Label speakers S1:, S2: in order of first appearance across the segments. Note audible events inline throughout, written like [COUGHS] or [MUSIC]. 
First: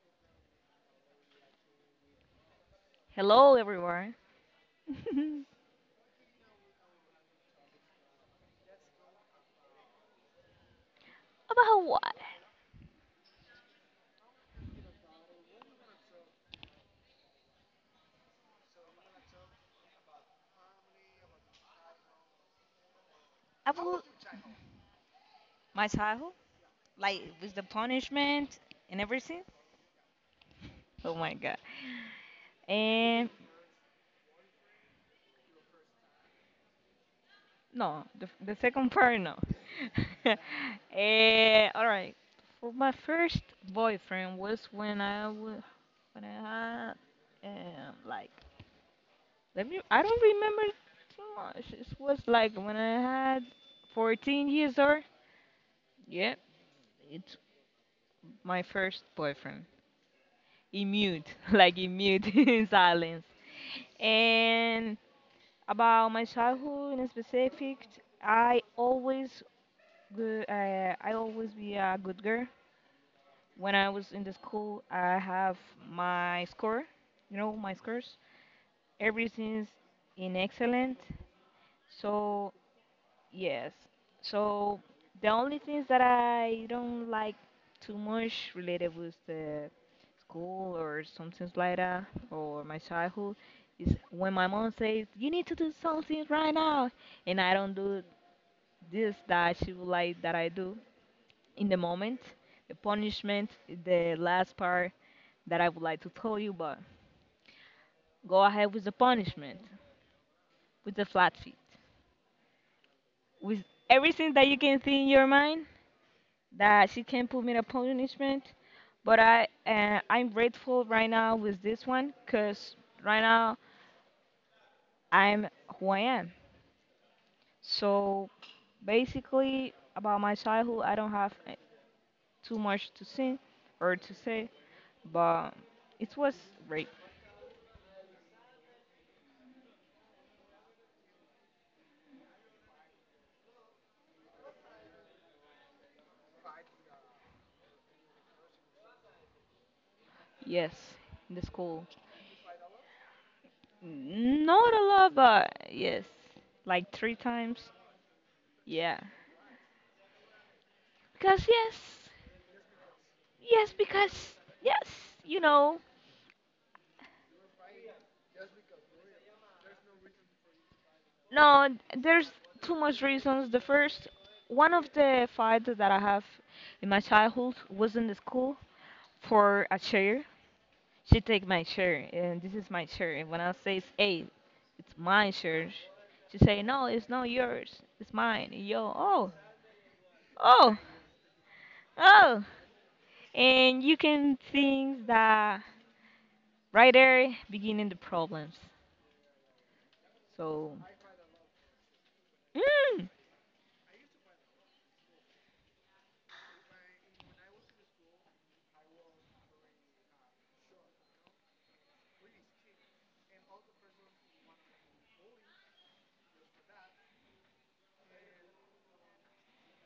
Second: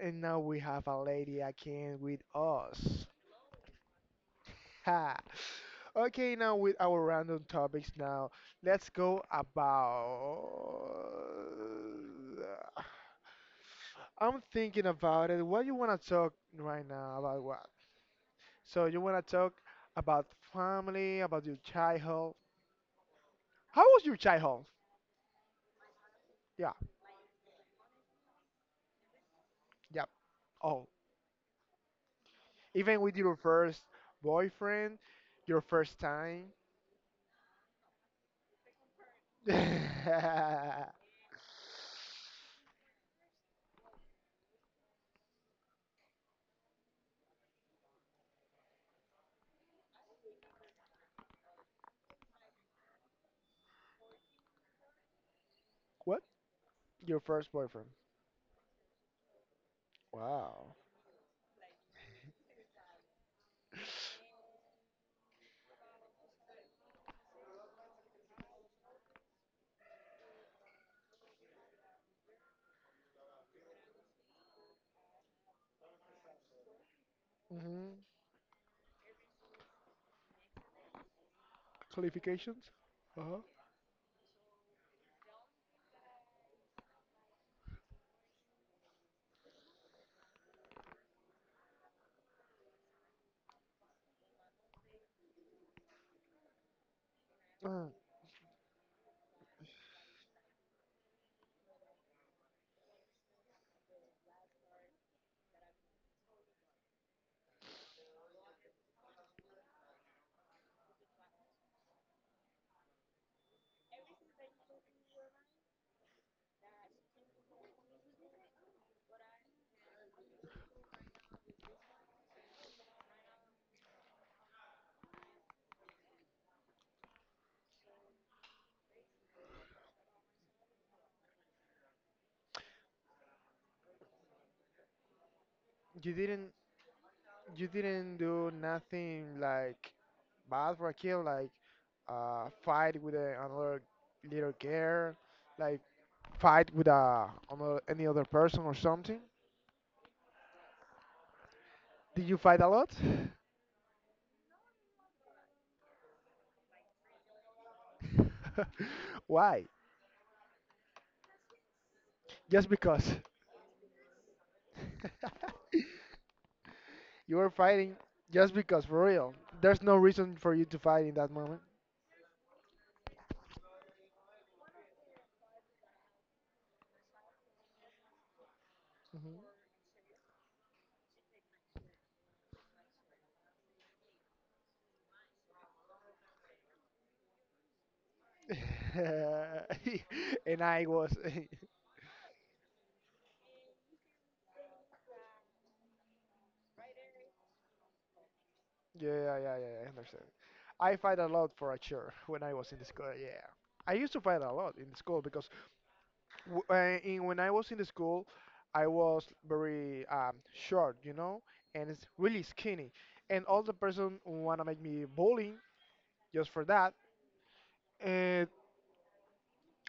S1: and now we have a lady again with us.
S2: Hello, everyone. [LAUGHS]
S1: Ha!
S2: About
S1: Okay, now with our random topics, now let's go about.
S2: what?
S1: I'm thinking about it. What you wanna talk right now about what? So you wanna talk about family, about your childhood?
S2: I
S1: How
S2: will
S1: was your childhood?
S2: my title,
S1: Yeah,
S2: like with the punishment and everything.
S1: yeah. Oh,
S2: Oh my god.
S1: even with
S2: And
S1: your first boyfriend, your first time.
S2: no, the second part, no. [LAUGHS] All right. For
S1: [LAUGHS]
S2: my first boyfriend was when I had like let me. I don't remember too much. It was like when I had 14 years old.
S1: What?
S2: Yep,
S1: Your
S2: it's
S1: first boyfriend.
S2: my first boyfriend.
S1: Wow.
S2: In mute, [LAUGHS] like in mute, [LAUGHS] in silence. And about my childhood in specific, I always, good I always be a good girl. When I was in the school, I have my score, you know, my
S1: Hmm.
S2: scores. Everything's in excellent. So
S1: Qualifications? Uh-huh.
S2: yes. So the only things that I don't like too much related with the school or something like that or my childhood is when my mom says you need to do something right now and I don't
S1: Mm,
S2: do this that she would like that I do in the moment. The punishment is the last part that I would like to tell you, but go ahead with the punishment, with the flat feet, with everything that you can think in your mind that she can put me in a punishment. But I'm grateful right now with this one because right now I'm who I am. So basically about my childhood, I don't have too much to say or to say, but
S1: you
S2: it was
S1: didn't
S2: great.
S1: you didn't do nothing like bad for a kid, like fight with another little girl, like fight with a another, any other person or something.
S2: Yes, in the school.
S1: Did you fight a lot?
S2: Not a lot, but yes, like three times. Yeah,
S1: [LAUGHS] Why?
S2: because yes,
S1: Just because?
S2: yes, because yes, you
S1: [LAUGHS]
S2: know.
S1: You were fighting just because, for real. There's no reason for you to fight in that moment.
S2: No, there's too much reasons. The first, one of the fights that I have in my childhood was in the school
S1: Mhm.
S2: for a chair. She take my chair, and this is my chair. And when I say, "Hey, it's my chair," she say, "No, it's not yours. It's mine."
S1: [LAUGHS]
S2: Yo, oh, oh,
S1: [LAUGHS] Yeah,
S2: oh, and you can think that right there beginning the problems.
S1: yeah, yeah, yeah, I understand.
S2: So,
S1: I fight a lot for a chair when I was in the school.
S2: mm,
S1: Yeah, I used to fight a lot in the school because when I was in the school, I was very short, and it's really skinny, and all the person wanna make me bullying just for that. And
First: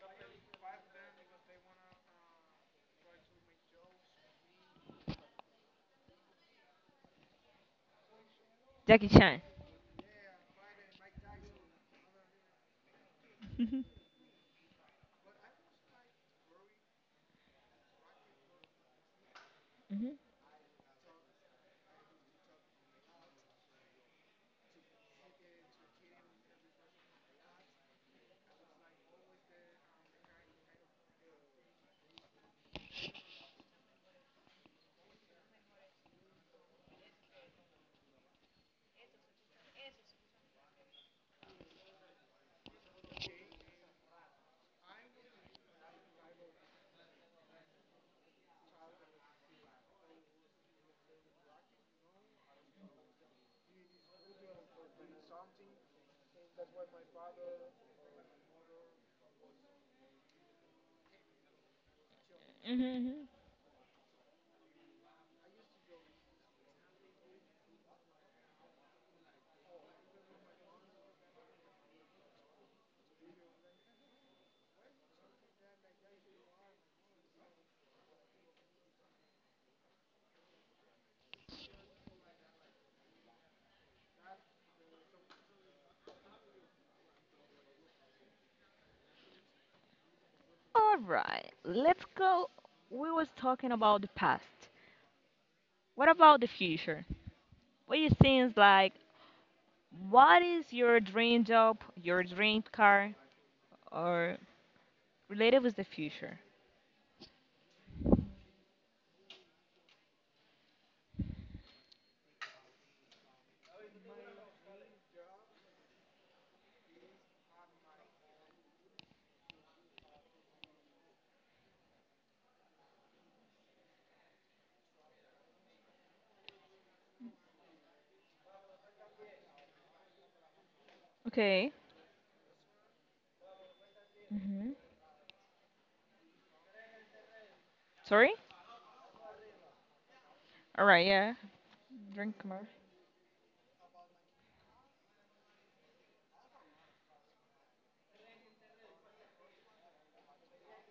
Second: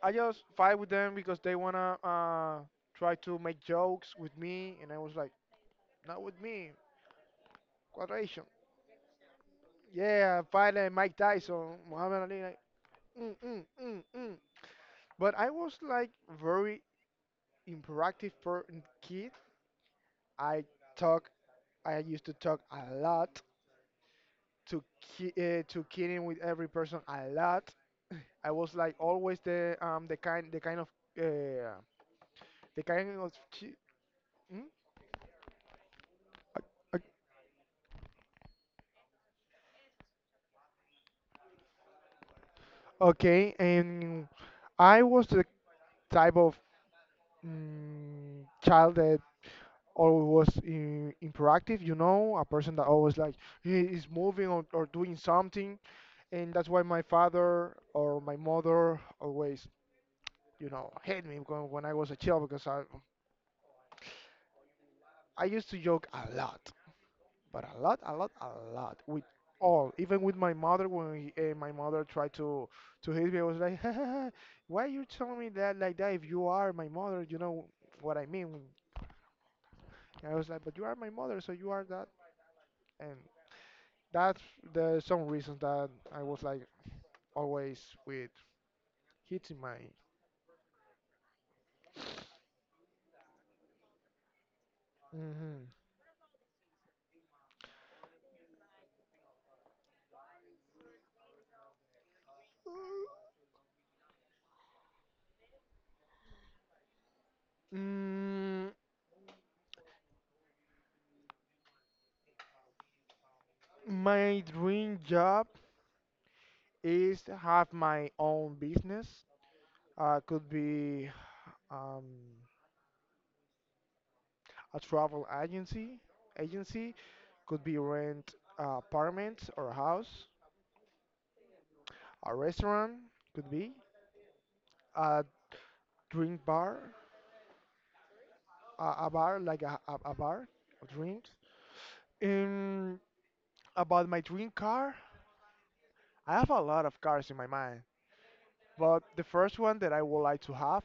S1: I just fight with them because they wanna try to make jokes with me, and I was like, not with me, quadration.
S2: Jackie Chan.
S1: Yeah, fight like Mike Tyson, Muhammad Ali, like, mm,
S2: [LAUGHS]
S1: mm,
S2: Mhm,
S1: mm, mm. But I was like very interactive per kid.
S2: mhm,
S1: I talk, I used to talk a lot to to kidding with every person a lot. I was like always the the kind of uh, the kind of ki- hmm? Okay, and I was the type of child that always was interactive, a person that always like "He is moving or doing something, and that's why my father or my mother always, hate me when I was a child because
S2: mhm,
S1: I
S2: mhm.
S1: I used to joke a lot. But a lot, a lot, a lot with all. Even with my mother, my mother tried to hit me, I was like, [LAUGHS] "Why you telling me that like that? If you are my mother, you know what I mean." I was like, "But you are my mother, so you are that." And that's the some reason that I was like always with hitting my.
S2: All right, let's go. We was talking about the past.
S1: Mhm.
S2: What about the future? What you think like what is your dream job, your dream car, or related with the future?
S1: Mm, my dream job is to have my own business. Could be um, a travel agency, could be rent apartments or a house.
S2: Okay.
S1: A restaurant could be
S2: Mm-hmm.
S1: a drink bar,
S2: Sorry?
S1: a bar like a bar
S2: All
S1: of
S2: right, yeah.
S1: drinks.
S2: Drink commercial.
S1: Um, about my dream car, I have a lot of cars in my mind, but the first one that I would like to have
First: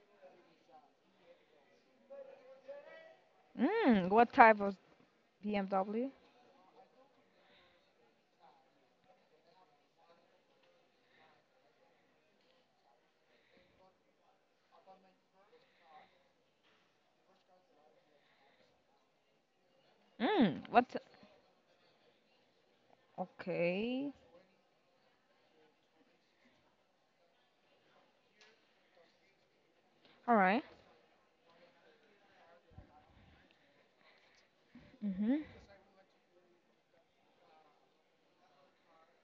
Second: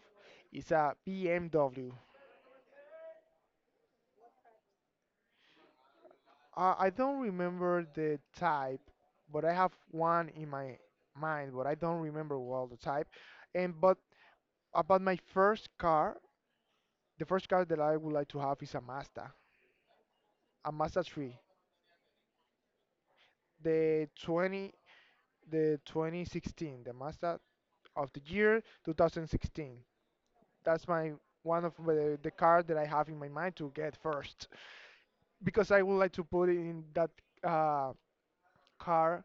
S1: is a BMW.
S2: Mm, what type of BMW?
S1: I don't remember the type, but I have one in my mind, but I don't remember well the type. And but about my first car, the first car that I would like to have is
S2: Mm,
S1: a
S2: what?
S1: Mazda 3, the
S2: Okay.
S1: 20, the 2016, the Mazda of the year 2016.
S2: All right.
S1: That's my one of the car that I have in my mind to get first
S2: Mm-hmm.
S1: because I would like to put in that uh, car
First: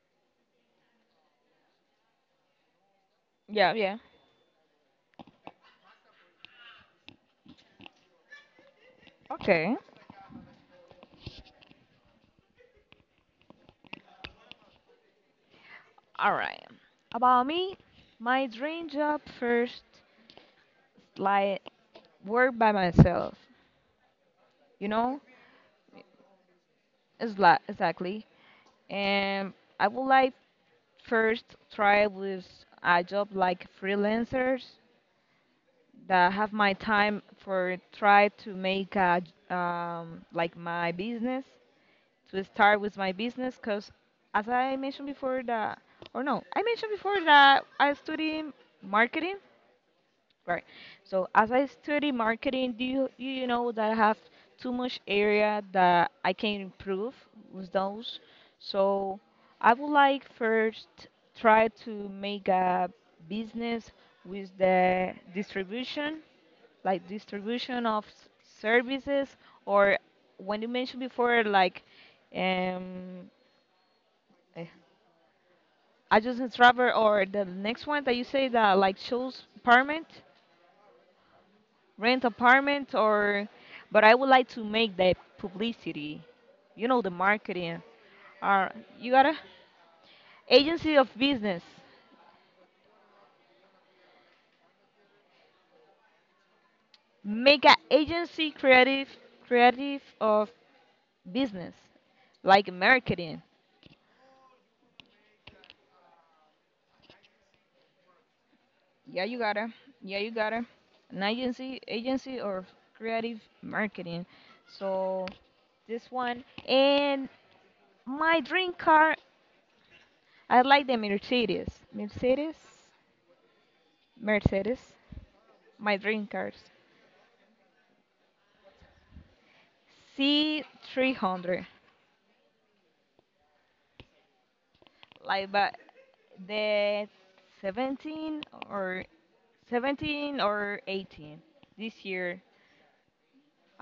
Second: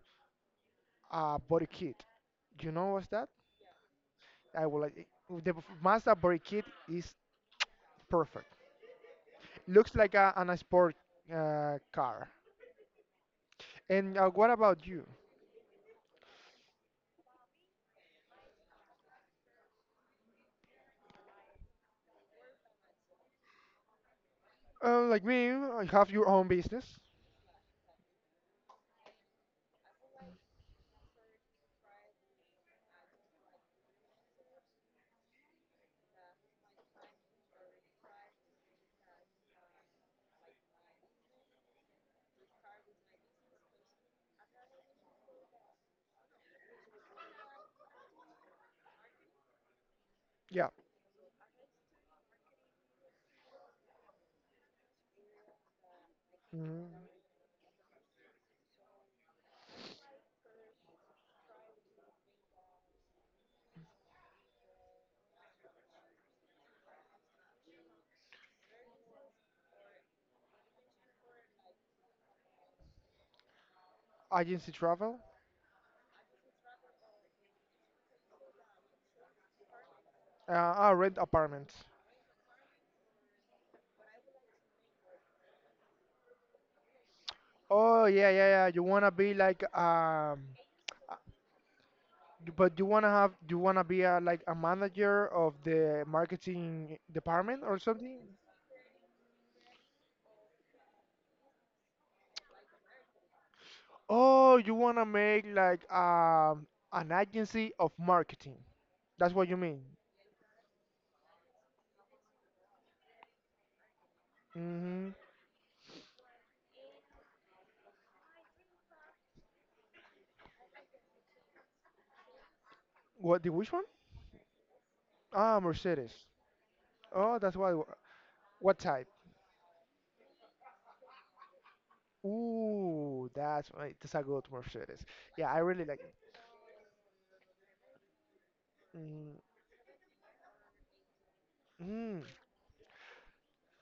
S1: a body kit. You know what's that?
S2: Yeah, yeah.
S1: I would like the Mazda body kit is perfect.
S2: Okay.
S1: Looks like an sport car. And what about you?
S2: All right. About me, my dream job first, like work by myself, you know?
S1: Like me, I have your own business.
S2: It's la exactly. And I would like first try with a job like freelancers that have my time for try to make a like my business to start with my business because as I mentioned before that, or no, I mentioned before that I study marketing. Right.
S1: Yeah.
S2: So as I study marketing, do you know that I have too much area that I can
S1: Mhm.
S2: improve with those. So I would like first try to make a business with the distribution, like distribution of services, or when you mentioned before, like um, eh,
S1: Agency travel.
S2: agency travel, or the next one that you say that like shows apartment.
S1: I rent apartments.
S2: Rent apartment, or but I would like to make the publicity, you know, the marketing.
S1: Oh yeah, yeah, yeah.
S2: Or
S1: You
S2: you
S1: wanna
S2: gotta
S1: be like
S2: agency of
S1: uh,
S2: business.
S1: but you wanna be like a manager of the marketing department
S2: Make an
S1: or something?
S2: agency creative creative of business like marketing.
S1: Oh, you wanna make like an agency of marketing.
S2: Yeah,
S1: That's
S2: you
S1: what you
S2: gotta.
S1: mean.
S2: Yeah, you gotta. An agency or creative marketing.
S1: Mm-hmm.
S2: So this one and my dream car. I like the Mercedes. Mercedes.
S1: What the which one?
S2: Mercedes.
S1: Ah,
S2: My dream
S1: Mercedes.
S2: cars.
S1: Oh, that's what. What type?
S2: C 300,
S1: Ooh, that's right. That's a good Mercedes.
S2: like
S1: Yeah, I
S2: but
S1: really like it.
S2: the 17 or
S1: Mm,
S2: 17 or 18, this
S1: mm.
S2: year.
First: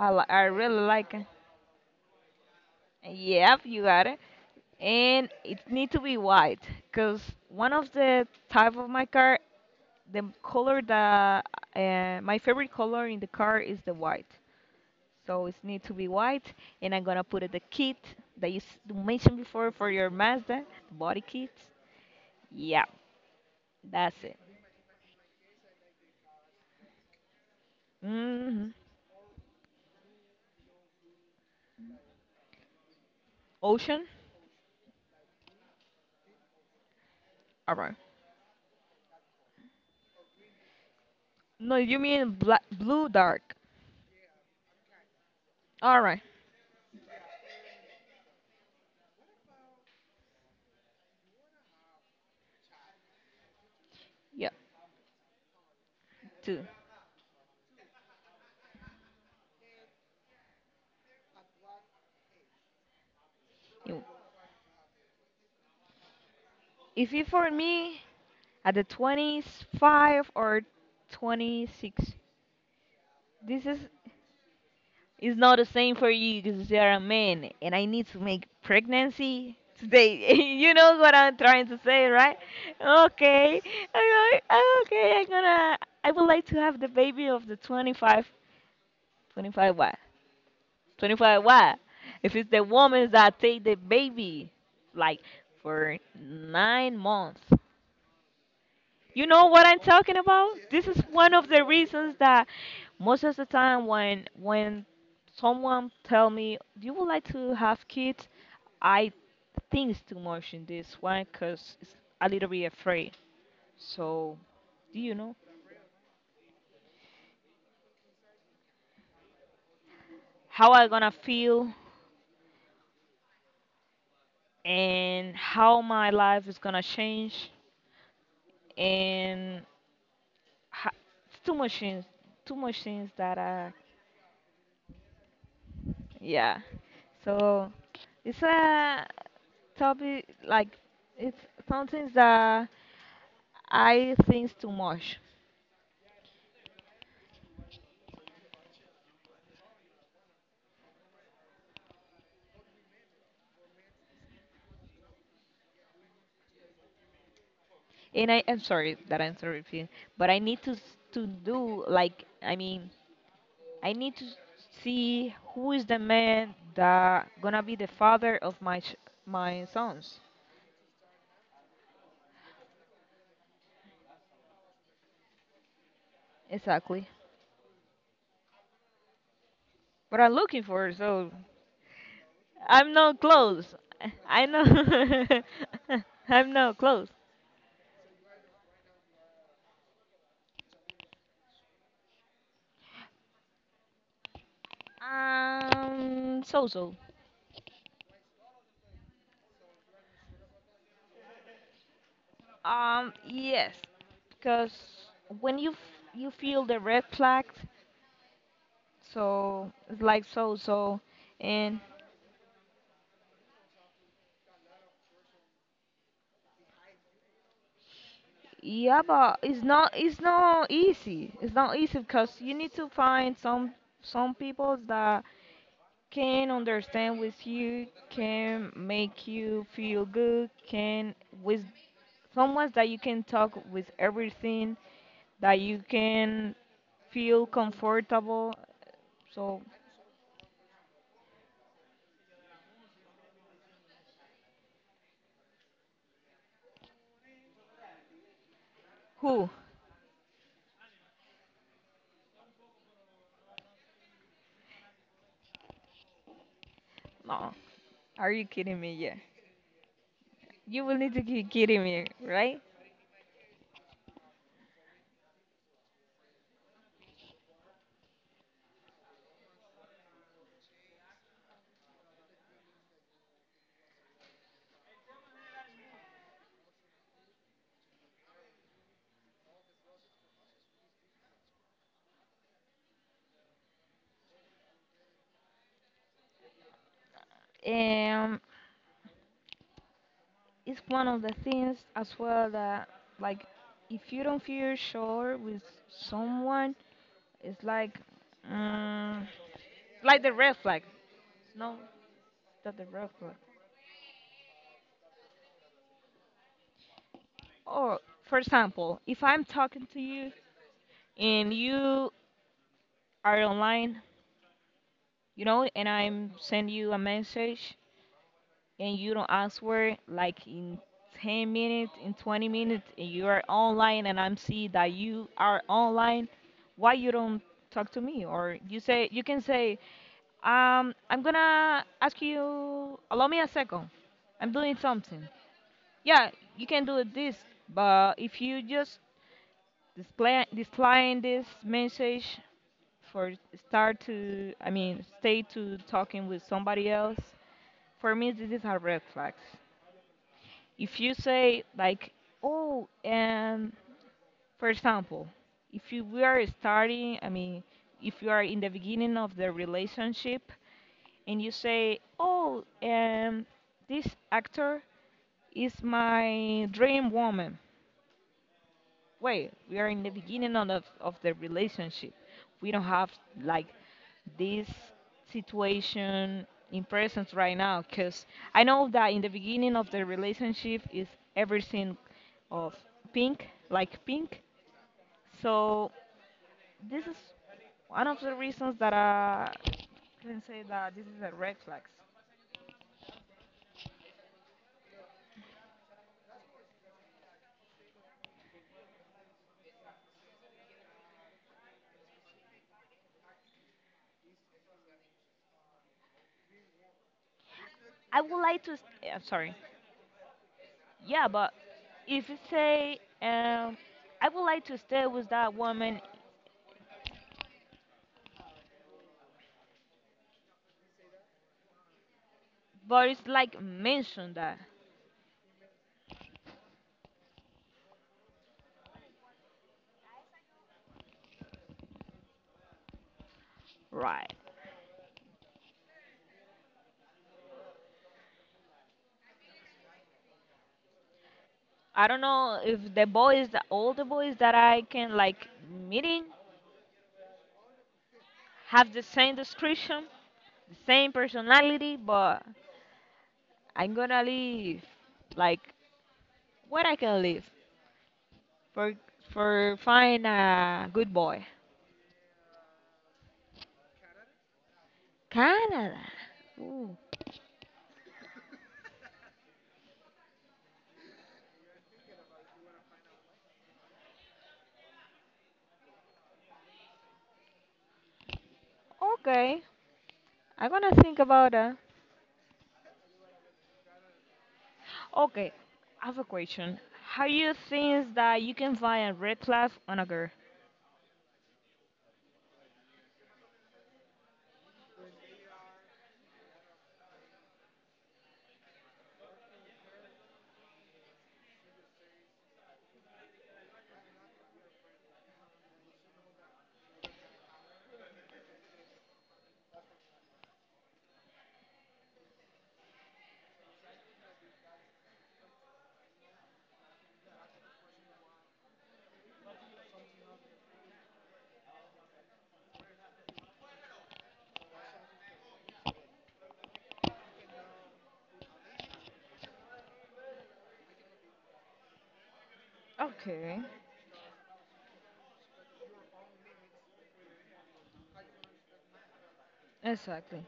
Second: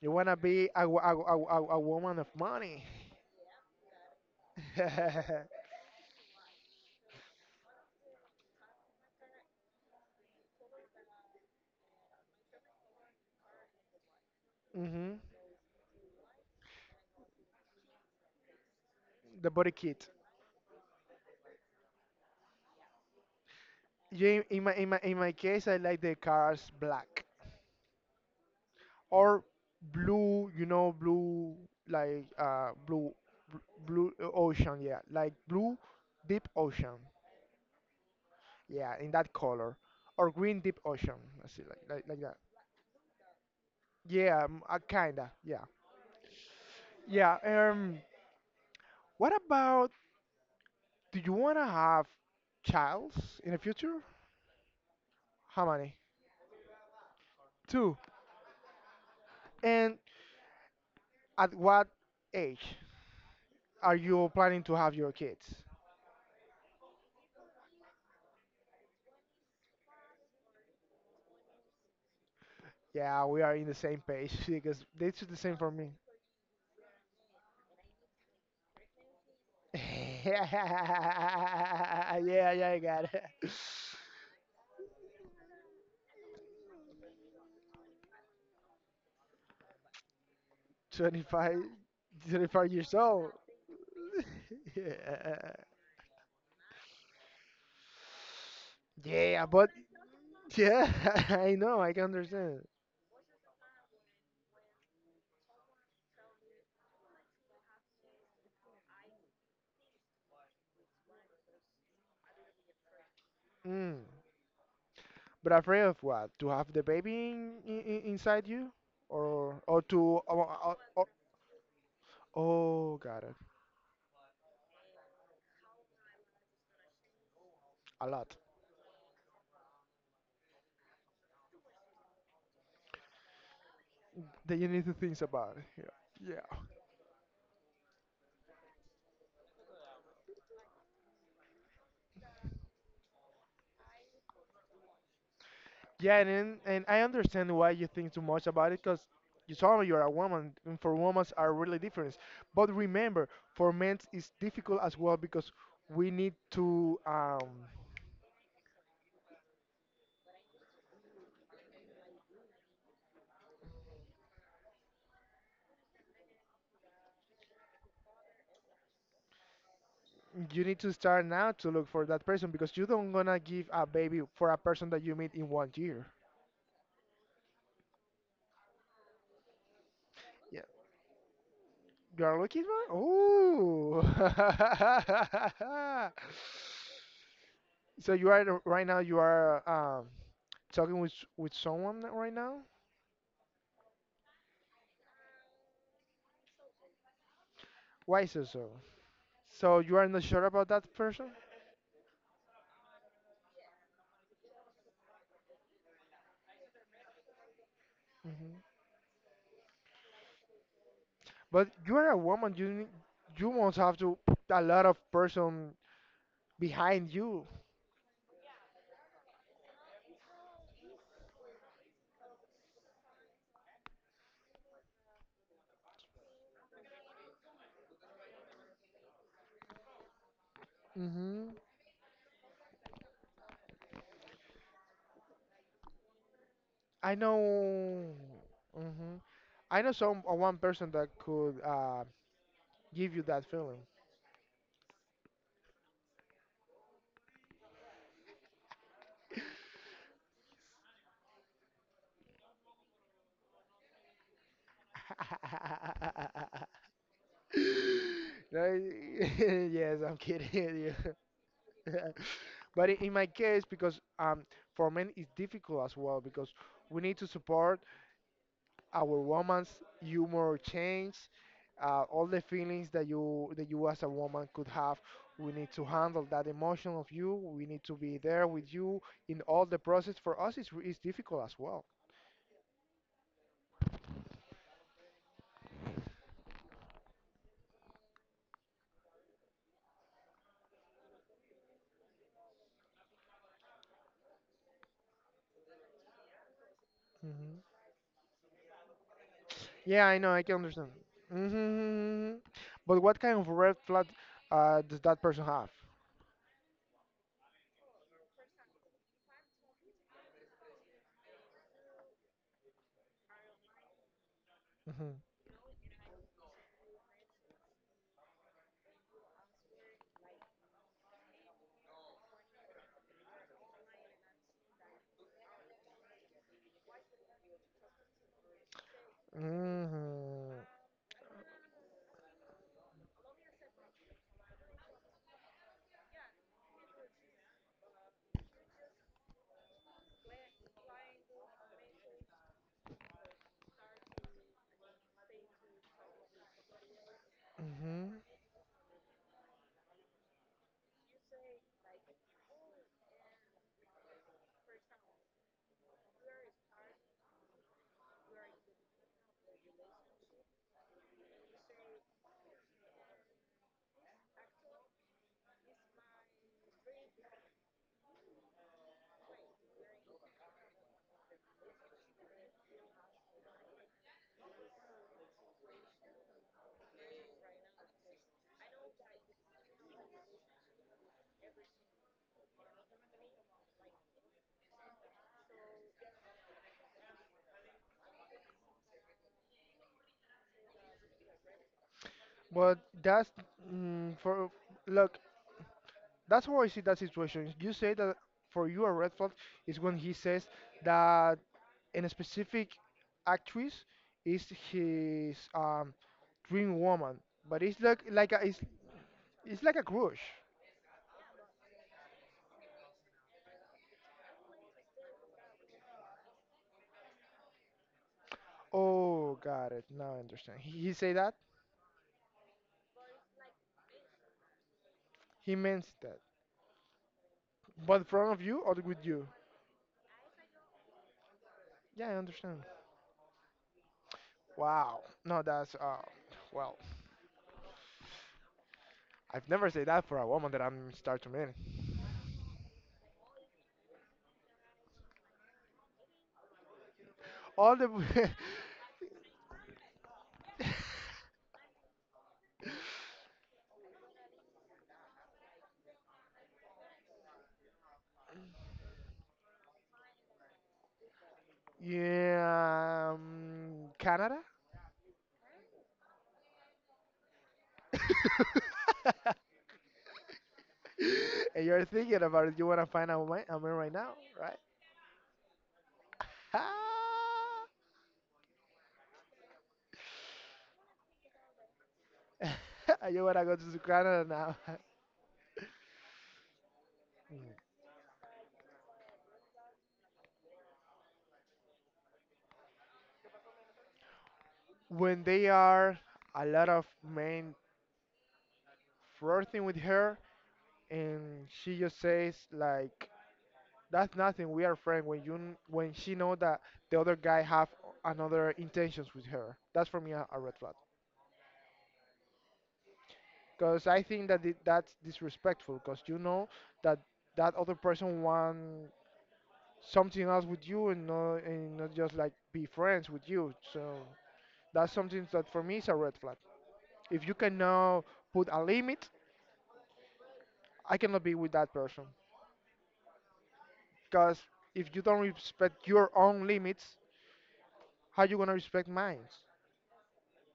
S1: You
S2: li-
S1: wanna
S2: I
S1: be
S2: really like it.
S1: a woman of money.
S2: Yep, you got it. And it
S1: [LAUGHS]
S2: need to be white, cause one of the type of my car, the color that my favorite color in the car is the white.
S1: Hmm.
S2: So it need to be white, and I'm gonna put it the kit that mentioned
S1: The body
S2: before for
S1: kit.
S2: your Mazda, the body kit. Yeah, that's
S1: Yeah, in my case, I like the cars black
S2: hmm.
S1: or blue. You know, blue like
S2: Ocean?
S1: blue ocean. Yeah, like blue deep ocean.
S2: Alright.
S1: Yeah, in that color or green deep ocean. I see,
S2: No,
S1: like
S2: you
S1: like
S2: mean
S1: that.
S2: black, blue dark.
S1: Yeah, kinda. Yeah.
S2: Alright.
S1: Yeah, what about do you want to have childs in the future?
S2: Yeah,
S1: How many?
S2: two.
S1: Two. And at what age are
S2: You-
S1: you planning to have your kids?
S2: if you for me at the 25 or 26,
S1: Yeah, we are in
S2: this
S1: the same page [LAUGHS] because it's the
S2: is
S1: same
S2: not the
S1: for me.
S2: same for you because you're a man and I need to make pregnancy
S1: [LAUGHS]
S2: today. [LAUGHS] You know what
S1: Yeah,
S2: I'm trying to say, right?
S1: yeah, I got it. [LAUGHS]
S2: Okay. Okay, okay, I would like to have the baby of the 25. 25 what?
S1: Twenty
S2: 25
S1: five,
S2: what? If
S1: twenty
S2: it's the
S1: five years
S2: woman
S1: old.
S2: that take the baby,
S1: [LAUGHS]
S2: like
S1: Yeah.
S2: for 9 months. You
S1: Yeah,
S2: know
S1: but
S2: what I'm talking about?
S1: yeah,
S2: This is
S1: [LAUGHS]
S2: one of
S1: I
S2: the
S1: know, I can
S2: reasons that
S1: understand.
S2: most of the time when someone tell me, "Do you would like to have kids," I think it's too much in this one because it's a little bit afraid.
S1: Mm.
S2: So do you know
S1: But afraid of what? To have the baby in, inside you, or to or, or,
S2: how I
S1: or,
S2: gonna feel
S1: oh, got it.
S2: and how my life is gonna change
S1: A lot
S2: and ha- it's two machines that are
S1: that you need to think about it. Yeah, yeah,
S2: yeah. So it's a topic like it's something that I think too much,
S1: yeah. And then, and I understand why you think too much about it, because you told me you're a woman, and for women are really different. But remember, for men it's difficult as well because we need to
S2: and I am sorry that I'm so repeating, but I need to to do like I mean I need to see who is the man that gonna be the father of my sons
S1: you need to start now to look for that person because you don't gonna give a baby for a person that you meet in one year.
S2: exactly. What I'm looking for, so
S1: Garlic is one?
S2: I'm not close.
S1: Oh.
S2: [LAUGHS] I know. [LAUGHS] I'm not
S1: [LAUGHS]
S2: close.
S1: So you are right now you are talking with someone right now?
S2: So so.
S1: Why is it so? So you are not sure about that person?
S2: Yes, because when you feel the red flags,
S1: Hmm.
S2: so it's like so so,
S1: But
S2: and
S1: you are a woman. You must have to put a lot of person behind you.
S2: yeah, but it's not, it's not easy. It's not easy because you need to find some people that can understand with you, can make you feel good, can
S1: Hmm.
S2: with someone that you can talk with everything that you can
S1: I
S2: feel
S1: know.
S2: comfortable
S1: Hmm.
S2: so.
S1: I know some one person that could give you that feeling.
S2: Who?
S1: [LAUGHS] [LAUGHS]
S2: No. Are you
S1: No,
S2: kidding me? Yeah.
S1: [LAUGHS] yes, I'm kidding
S2: You
S1: you.
S2: will need to be kidding me, right?
S1: [LAUGHS] But in my case, because for men it's difficult as well because we need to support our woman's humor change, all the feelings that you as a woman could have. We need to handle that emotion of you. We need to be there with you in all the process. For us, it's difficult as well.
S2: Um, it's one of the things as well that, like, if you don't feel sure with someone, it's
S1: Hmm.
S2: um,
S1: Yeah, I
S2: like
S1: know.
S2: the
S1: I can
S2: red flag.
S1: understand.
S2: No,
S1: Hmm.
S2: not the
S1: But
S2: red
S1: what
S2: flag.
S1: kind of red flag does that person have?
S2: Or, for example, if I'm talking to you and you are online,
S1: Mhm.
S2: you know, and I'm send you a message and you don't answer like in 10 minutes, in 20 minutes, and you are online and I'm see that you are online, why you don't talk to me? Or you say you can say,
S1: Mhm.
S2: I'm gonna ask you, allow me a second. I'm doing something. Yeah, you can do it this, but if you just displaying this message for start to, I mean, stay to talking with somebody else, for
S1: Mhm.
S2: me this is a red flag. If you say like oh, and for example, if you we are starting, I mean, if you are in the beginning of the relationship and you say oh, and this actor is my dream woman way. We are in the beginning of the relationship. We don't have like this situation in presence right now because I know that in the beginning of the relationship is everything of pink, like pink. So this is one of the reasons that I can say that this is a red flag.
S1: But that's for look. That's how I see that situation. You say that for you a red flag is when he says that in a specific actress is his dream woman, but it's like
S2: I
S1: like
S2: would
S1: a, it's
S2: like to. I'm sorry.
S1: it's like a crush.
S2: Yeah, but if you say, I would like to stay with that woman,
S1: Oh, got it. Now I understand. He say that
S2: but it's like mentioned that
S1: he means that, but in front of you or with you? Yeah, I understand.
S2: right.
S1: Wow. No, that's well, I've never said that for a woman that I'm start to marry.
S2: I don't know if the boys, the older boys that I can like meeting
S1: All the [LAUGHS]
S2: have the same description, the same personality, but I'm gonna leave like what I can leave for for find a good boy.
S1: yeah, Canada.
S2: Canada. Ooh.
S1: [LAUGHS] And you're thinking about it. You wanna find a man right now, right? Ah,
S2: Okay, I'm gonna think about that.
S1: [LAUGHS] you wanna go to Canada now.
S2: Okay, I have a question. How you
S1: [LAUGHS]
S2: think that you can find a red flag on a girl?
S1: When they are a lot of men flirting with her, and she just says like, that's nothing. We are friends. When you when she know that the other guy have another intentions with her, that's for me a red flag. Because I think that that's disrespectful. Because you know that that other person want something else with you and not just like be friends with you. So that's something that for me is a red flag. If you cannot put a limit, I cannot be with that person.
S2: Okay,
S1: Because if you don't respect your own limits, how you gonna respect mine?
S2: exactly,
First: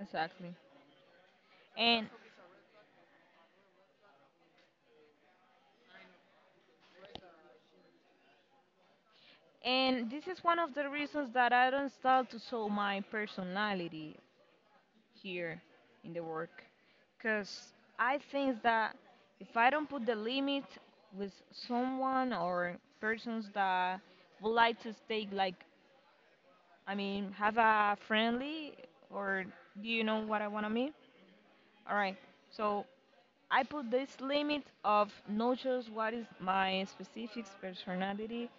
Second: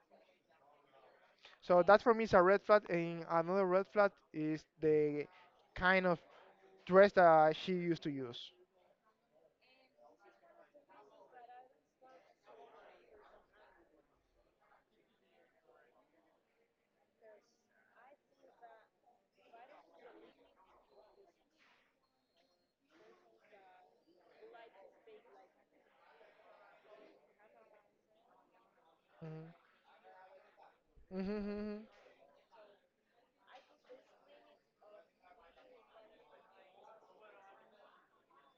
S2: exactly.
S1: So that
S2: And
S1: for me is a red flag. And another red flag is the kind of dress that she used to use.
S2: and this is one of the reasons that I don't start to show my personality here in the work, because I think that if I don't put the limit with someone or persons that would like to stay like I mean have a friendly or
S1: Mm-hmm.
S2: do you know what I wanna mean?
S1: Mm-hmm.
S2: All right, so I put this limit of not just what is my specific personality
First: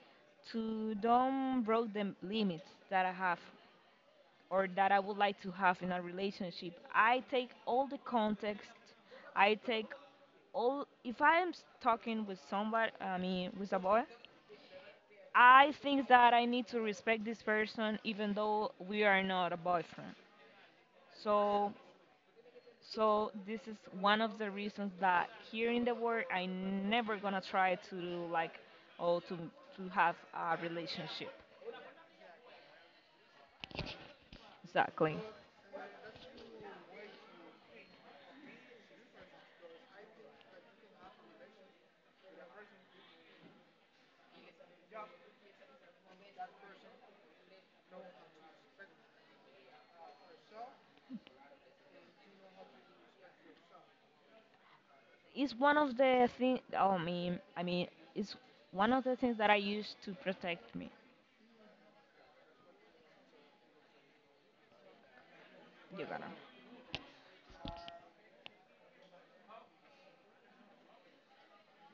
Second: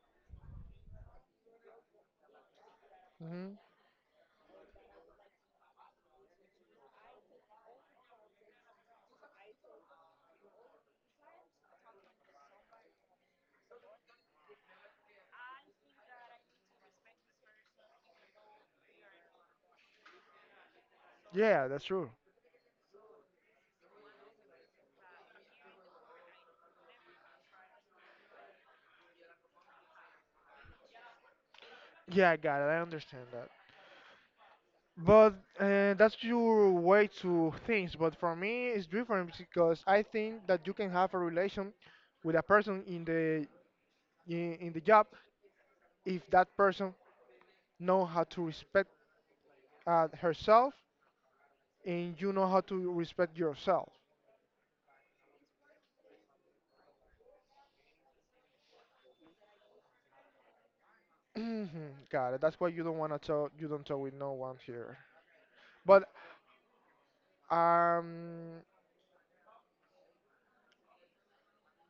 S2: to don't broke the limits that I have
S1: Hmm.
S2: or that I would like to have in a relationship. I take all the context. I take all. If I am talking with somebody, I mean with a boy, I think that I need to respect this person even though we are not a boyfriend.
S1: Yeah,
S2: So
S1: that's true.
S2: so this is one of the reasons that here in the world I never gonna try to do like or to have a relationship.
S1: Yeah, I got it. I understand that.
S2: Exactly.
S1: But that's your way to things. But for me, it's different because I think that you can have a relation with a person in the job if that person know how to respect herself and you know how to respect yourself.
S2: It's one of the thing. It's one of the things that I use to protect me.
S1: Hmm. Got it. That's why you don't want to talk. You don't talk with no one here.
S2: You
S1: But
S2: gotta
S1: um,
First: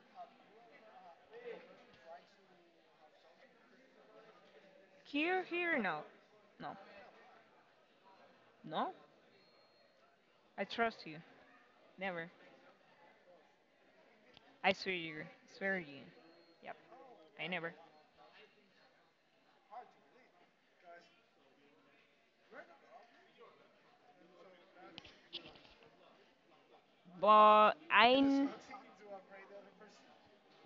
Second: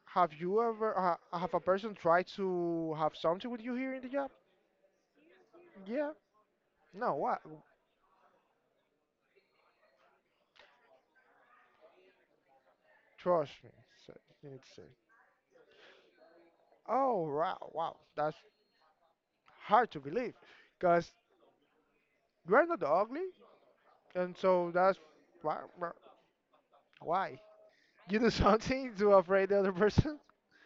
S1: have you ever have a person tried to have something with you here in the job?
S2: here, here, no,
S1: Yeah.
S2: no,
S1: No. What?
S2: no. I trust you. Never.
S1: Trust me. So you need to
S2: I
S1: say.
S2: swear you. Swear you. Yep.
S1: Oh
S2: I
S1: wow,
S2: never.
S1: wow. That's hard to believe, cause you're not ugly, and so that's why. Why?
S2: But I.
S1: You do [LAUGHS] something to afraid the other person?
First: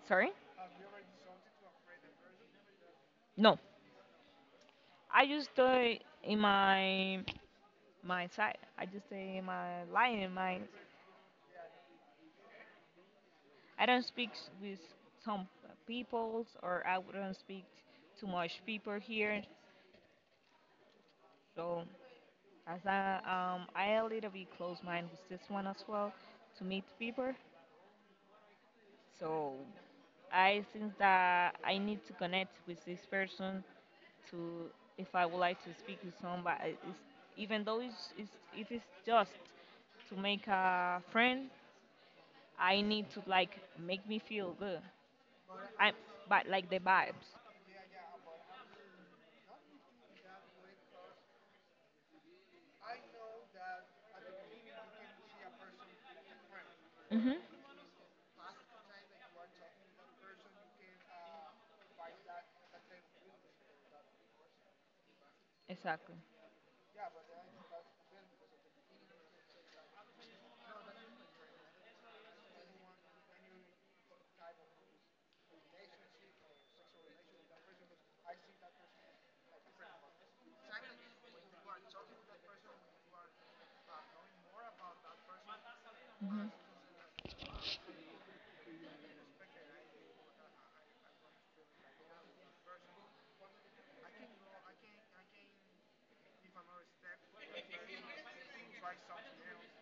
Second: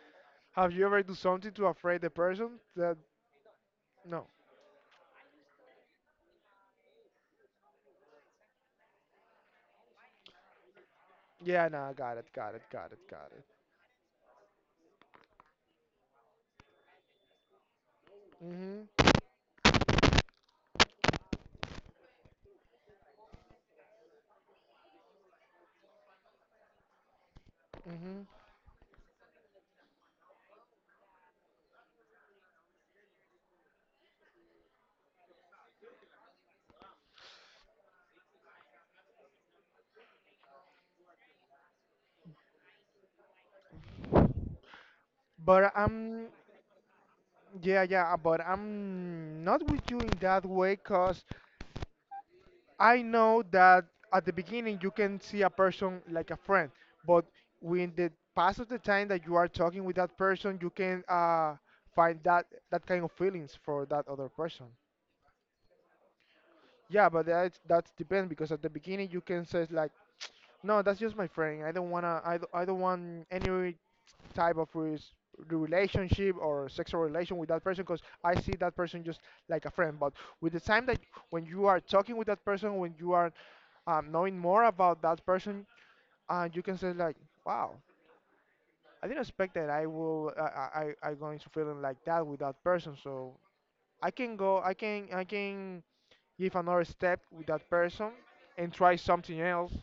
S2: Sorry.
S1: Have you ever do something to afraid the person? That
S2: No.
S1: no.
S2: I just stay in my my side. I just stay in my line in my.
S1: Yeah, no, got it, got it, got it, got it.
S2: I don't speak with some peoples, or I wouldn't speak too much
S1: Mhm.
S2: people here. So as I a little bit close mind with this one as well to meet people.
S1: hmm
S2: So I think that I need to connect with this person to if I would like to speak with somebody. Even though it's if it's just to make a friend, I need to like make me feel good.
S1: But
S2: I
S1: I'm,
S2: But like the vibes.
S1: yeah, yeah, but I'm not with you in that way because I know that at the beginning you can see a person like a friend, but
S2: Mhm.
S1: when the pass of the time that you are talking with that person, you can find that kind of feelings for that other person.
S2: Exactly.
S1: Yeah, but that depends because at the beginning you can say like, no, that's just my friend. I don't wanna, I don't want any type of relationship or sexual relation with that person because I see that person just like a friend. But with the time that when you are talking with that person, when you are knowing more about that person,
S2: Mhm.
S1: you can say like, wow, I didn't expect that I will I going to feeling like that with that person. So I can go, I can give another step with that person and try something else,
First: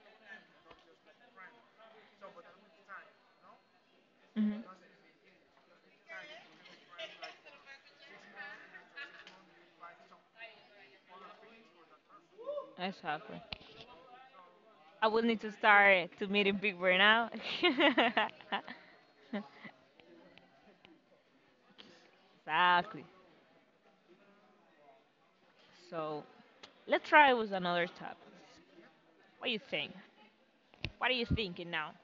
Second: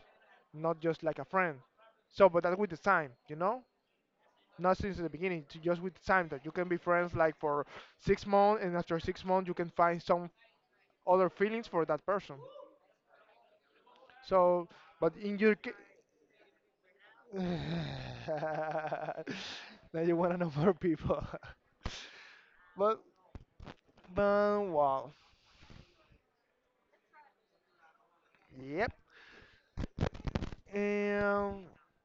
S1: not just like a friend. So, but that with the time.
S2: Mhm.
S1: Not since the beginning, to just with time that you can be friends like for 6 months, and after 6 months you can find some other feelings for that person.
S2: Exactly.
S1: So,
S2: I
S1: but
S2: will
S1: in
S2: need to
S1: your ca-
S2: start to meeting people now.
S1: [LAUGHS]
S2: [LAUGHS]
S1: now you wanna know more people, [LAUGHS] but
S2: Exactly.
S1: but wow,
S2: So let's try with another topic.
S1: yep.
S2: What do you think? What are you
S1: And
S2: thinking now?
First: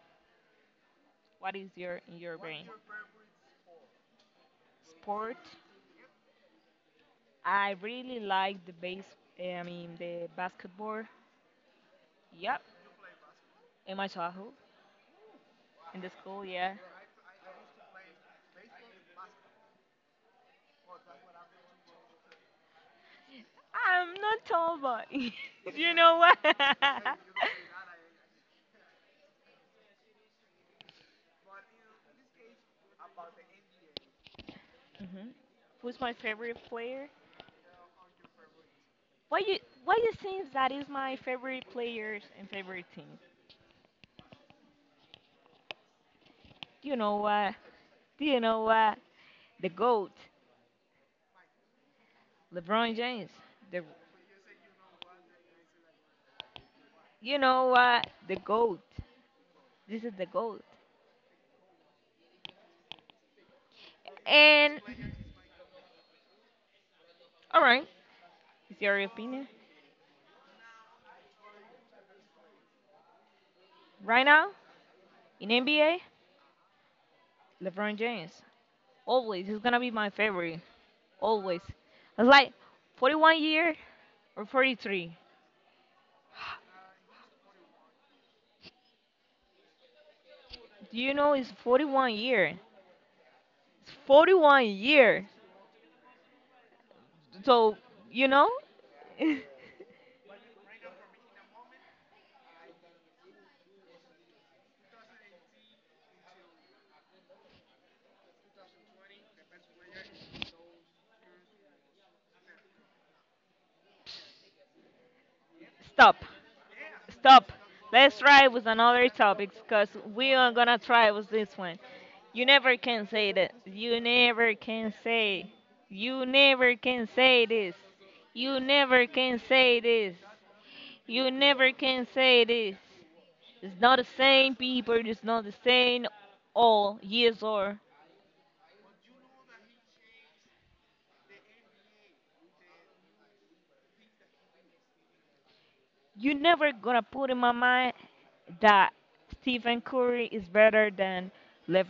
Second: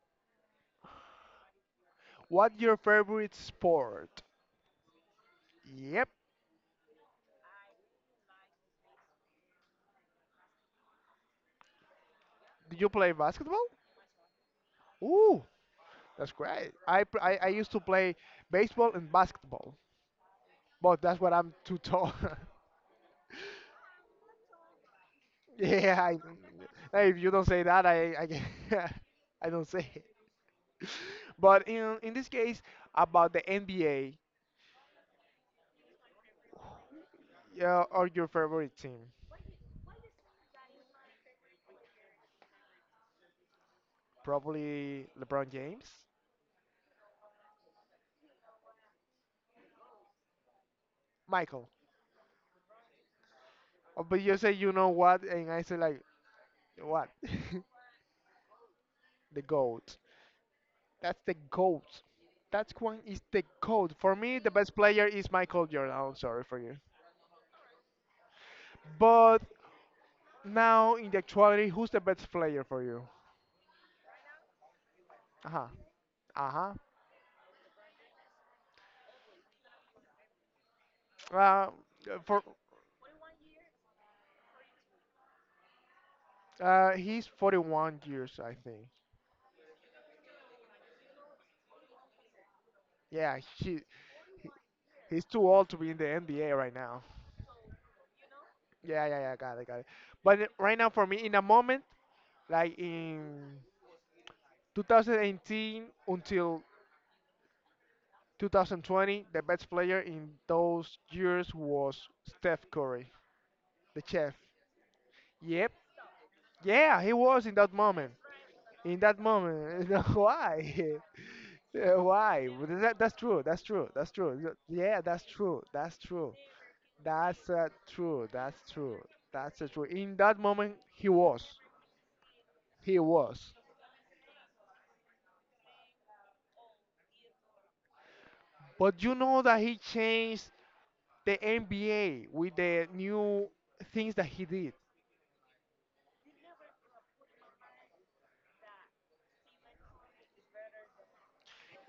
S2: What is your in your
S1: what
S2: brain?
S1: your favorite sport?
S2: Sport.
S1: Yep.
S2: I really like the base. I mean the basketball. Yep.
S1: Do you play basketball?
S2: In my childhood,
S1: Ooh,
S2: in the
S1: that's
S2: school,
S1: great.
S2: yeah.
S1: I, pl- I used to play baseball and basketball, but that's what I'm too tall. [LAUGHS]
S2: I'm not tall boy. [LAUGHS] You
S1: Yeah,
S2: know what? [LAUGHS]
S1: [LAUGHS] if you don't say that, [LAUGHS] I don't say it. [LAUGHS] But in this case, about the NBA,
S2: hmm Who's my favorite player?
S1: yeah, or your favorite team,
S2: Why you why you think that is my favorite players and favorite team?
S1: probably LeBron James,
S2: Do you know what? Do you know what? The GOAT,
S1: Michael.
S2: LeBron James. The
S1: Oh, but you say you know what, and I say like what?
S2: You know what? The GOAT.
S1: [LAUGHS] The GOAT.
S2: This is the GOAT.
S1: That's the GOAT. That one is the GOAT. For me, the best
S2: And
S1: player is Michael Jordan. I'm sorry for you.
S2: all right, it's your
S1: But
S2: opinion.
S1: now in the actuality, who's the best player for you?
S2: Right now
S1: Uh
S2: in
S1: huh.
S2: NBA,
S1: Uh
S2: LeBron James always he's gonna be my favorite. Always.
S1: huh.
S2: It's
S1: For
S2: like 41 years, or 43.
S1: He's 41 years, I think.
S2: Do you know it's 41 year?
S1: Yeah, he
S2: It's 41
S1: he's
S2: year.
S1: too old to be in the NBA right now.
S2: So, you know?
S1: Yeah, yeah, yeah, got it, got it.
S2: [LAUGHS]
S1: But right now, for me, in a moment, like in 2018 until 2020, the best player in those years was Steph Curry, the chef. Yep.
S2: Stop.
S1: Yeah, he was
S2: Stop.
S1: in that moment.
S2: Let's try with
S1: In
S2: another
S1: that
S2: topic because
S1: moment, [LAUGHS]
S2: we are gonna
S1: why?
S2: try
S1: [LAUGHS]
S2: with this one.
S1: Yeah,
S2: You
S1: why?
S2: never
S1: But That,
S2: can
S1: that's
S2: say
S1: true.
S2: that.
S1: That's true.
S2: You
S1: That's
S2: never
S1: true.
S2: can
S1: Yeah, that's
S2: say.
S1: true. That's
S2: You
S1: true.
S2: never can say
S1: That's
S2: this.
S1: true. That's
S2: You
S1: true.
S2: never can
S1: That's
S2: say
S1: true. In
S2: this.
S1: that moment, he
S2: You
S1: was.
S2: never can say this.
S1: He was.
S2: It's not the same people, it's not the same all years, or
S1: But you know that he changed the NBA with the new things that he did.
S2: you never gonna put in my mind that Stephen Curry is better than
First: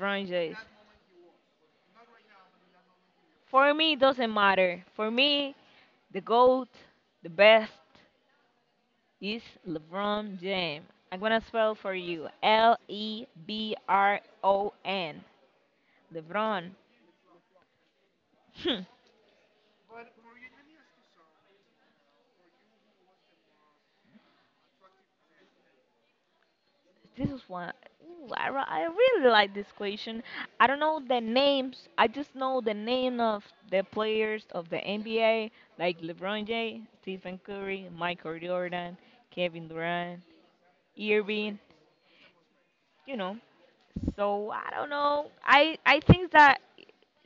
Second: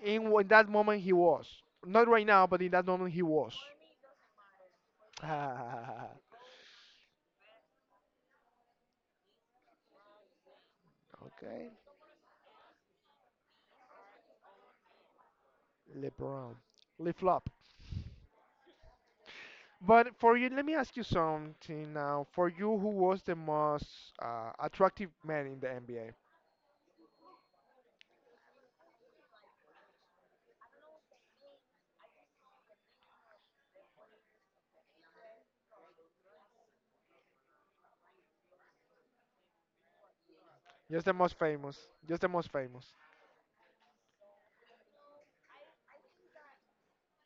S1: In, w- in
S2: James.
S1: that moment, he was. Not right now, but in that moment, he was. [LAUGHS]
S2: For me, it doesn't matter. For me,
S1: Ah,
S2: the GOAT, the best, is LeBron James. I'm gonna
S1: okay.
S2: spell for you LeBron.
S1: LeBron.
S2: LeBron.
S1: Flip flop.
S2: [LAUGHS]
S1: But for you, let me ask you something now. For you, who was the most attractive man in the NBA?
S2: This is one. Ooh, I really like this question. I don't know the names. I just know the name of the players of the NBA, like LeBron James, Stephen Curry, Michael Jordan, Kevin Durant,
S1: Just the most
S2: Irving.
S1: famous. Just the most famous.
S2: You know. So I don't know. I think that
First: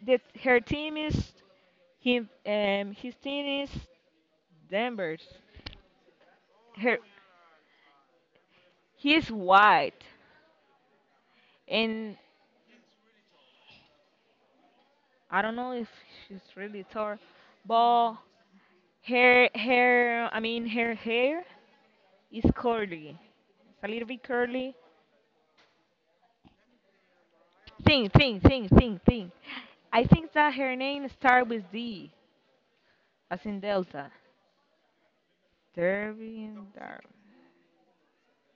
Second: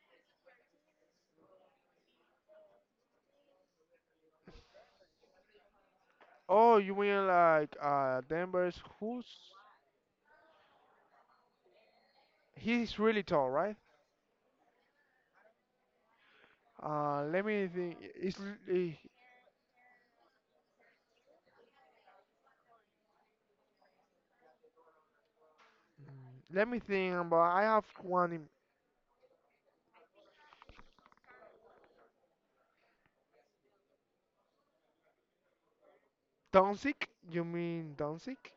S2: that her team is him. His team is Denver's.
S1: Oh, you
S2: Her
S1: mean like Denver's
S2: He
S1: who's
S2: is white, and
S1: he's really tall, right?
S2: I don't know if she's really tall,
S1: Let me think.
S2: but
S1: Eh,
S2: her hair, I mean, her hair is curly. It's a little bit curly.
S1: Let me think. But I have one in
S2: Think, think. I think that her name starts with D, as in Delta. Derby and Dar.
S1: Doncic. You mean Doncic?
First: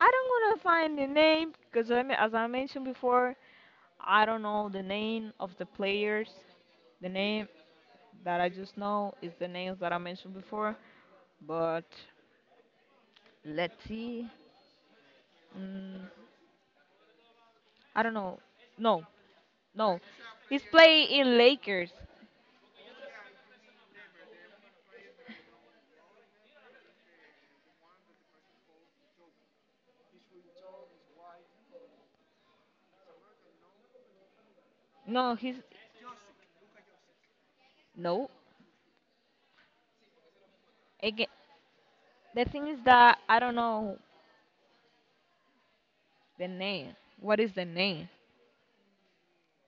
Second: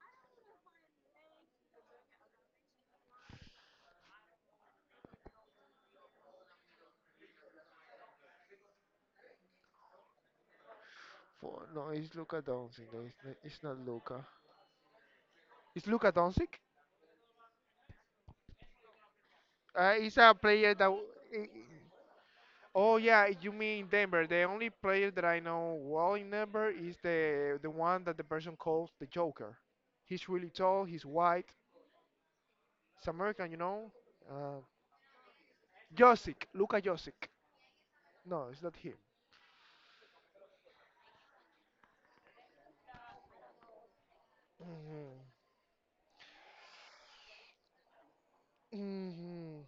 S2: I don't want to find the name because, as I mentioned before, I don't know the name of the players. The name that I just know is the names that I mentioned before.
S1: For no,
S2: But
S1: it's Luka Doncic. No, it's not, it's
S2: let's
S1: not Luka.
S2: see.
S1: It's
S2: Mm,
S1: Luka Doncic.
S2: I don't know. No, no.
S1: He's a
S2: He's
S1: player that.
S2: playing in
S1: Eh, eh,
S2: Lakers.
S1: Oh yeah, you mean Denver. The only player that I know well in Denver is the one that the person calls the Joker. He's really tall. He's white. He's American. Uh,
S2: No, he's
S1: Josic, Luka Josic.
S2: no,
S1: No, it's not him.
S2: again, the thing is that I don't know
S1: Mhm.
S2: the name. What is the name?
S1: Mhm.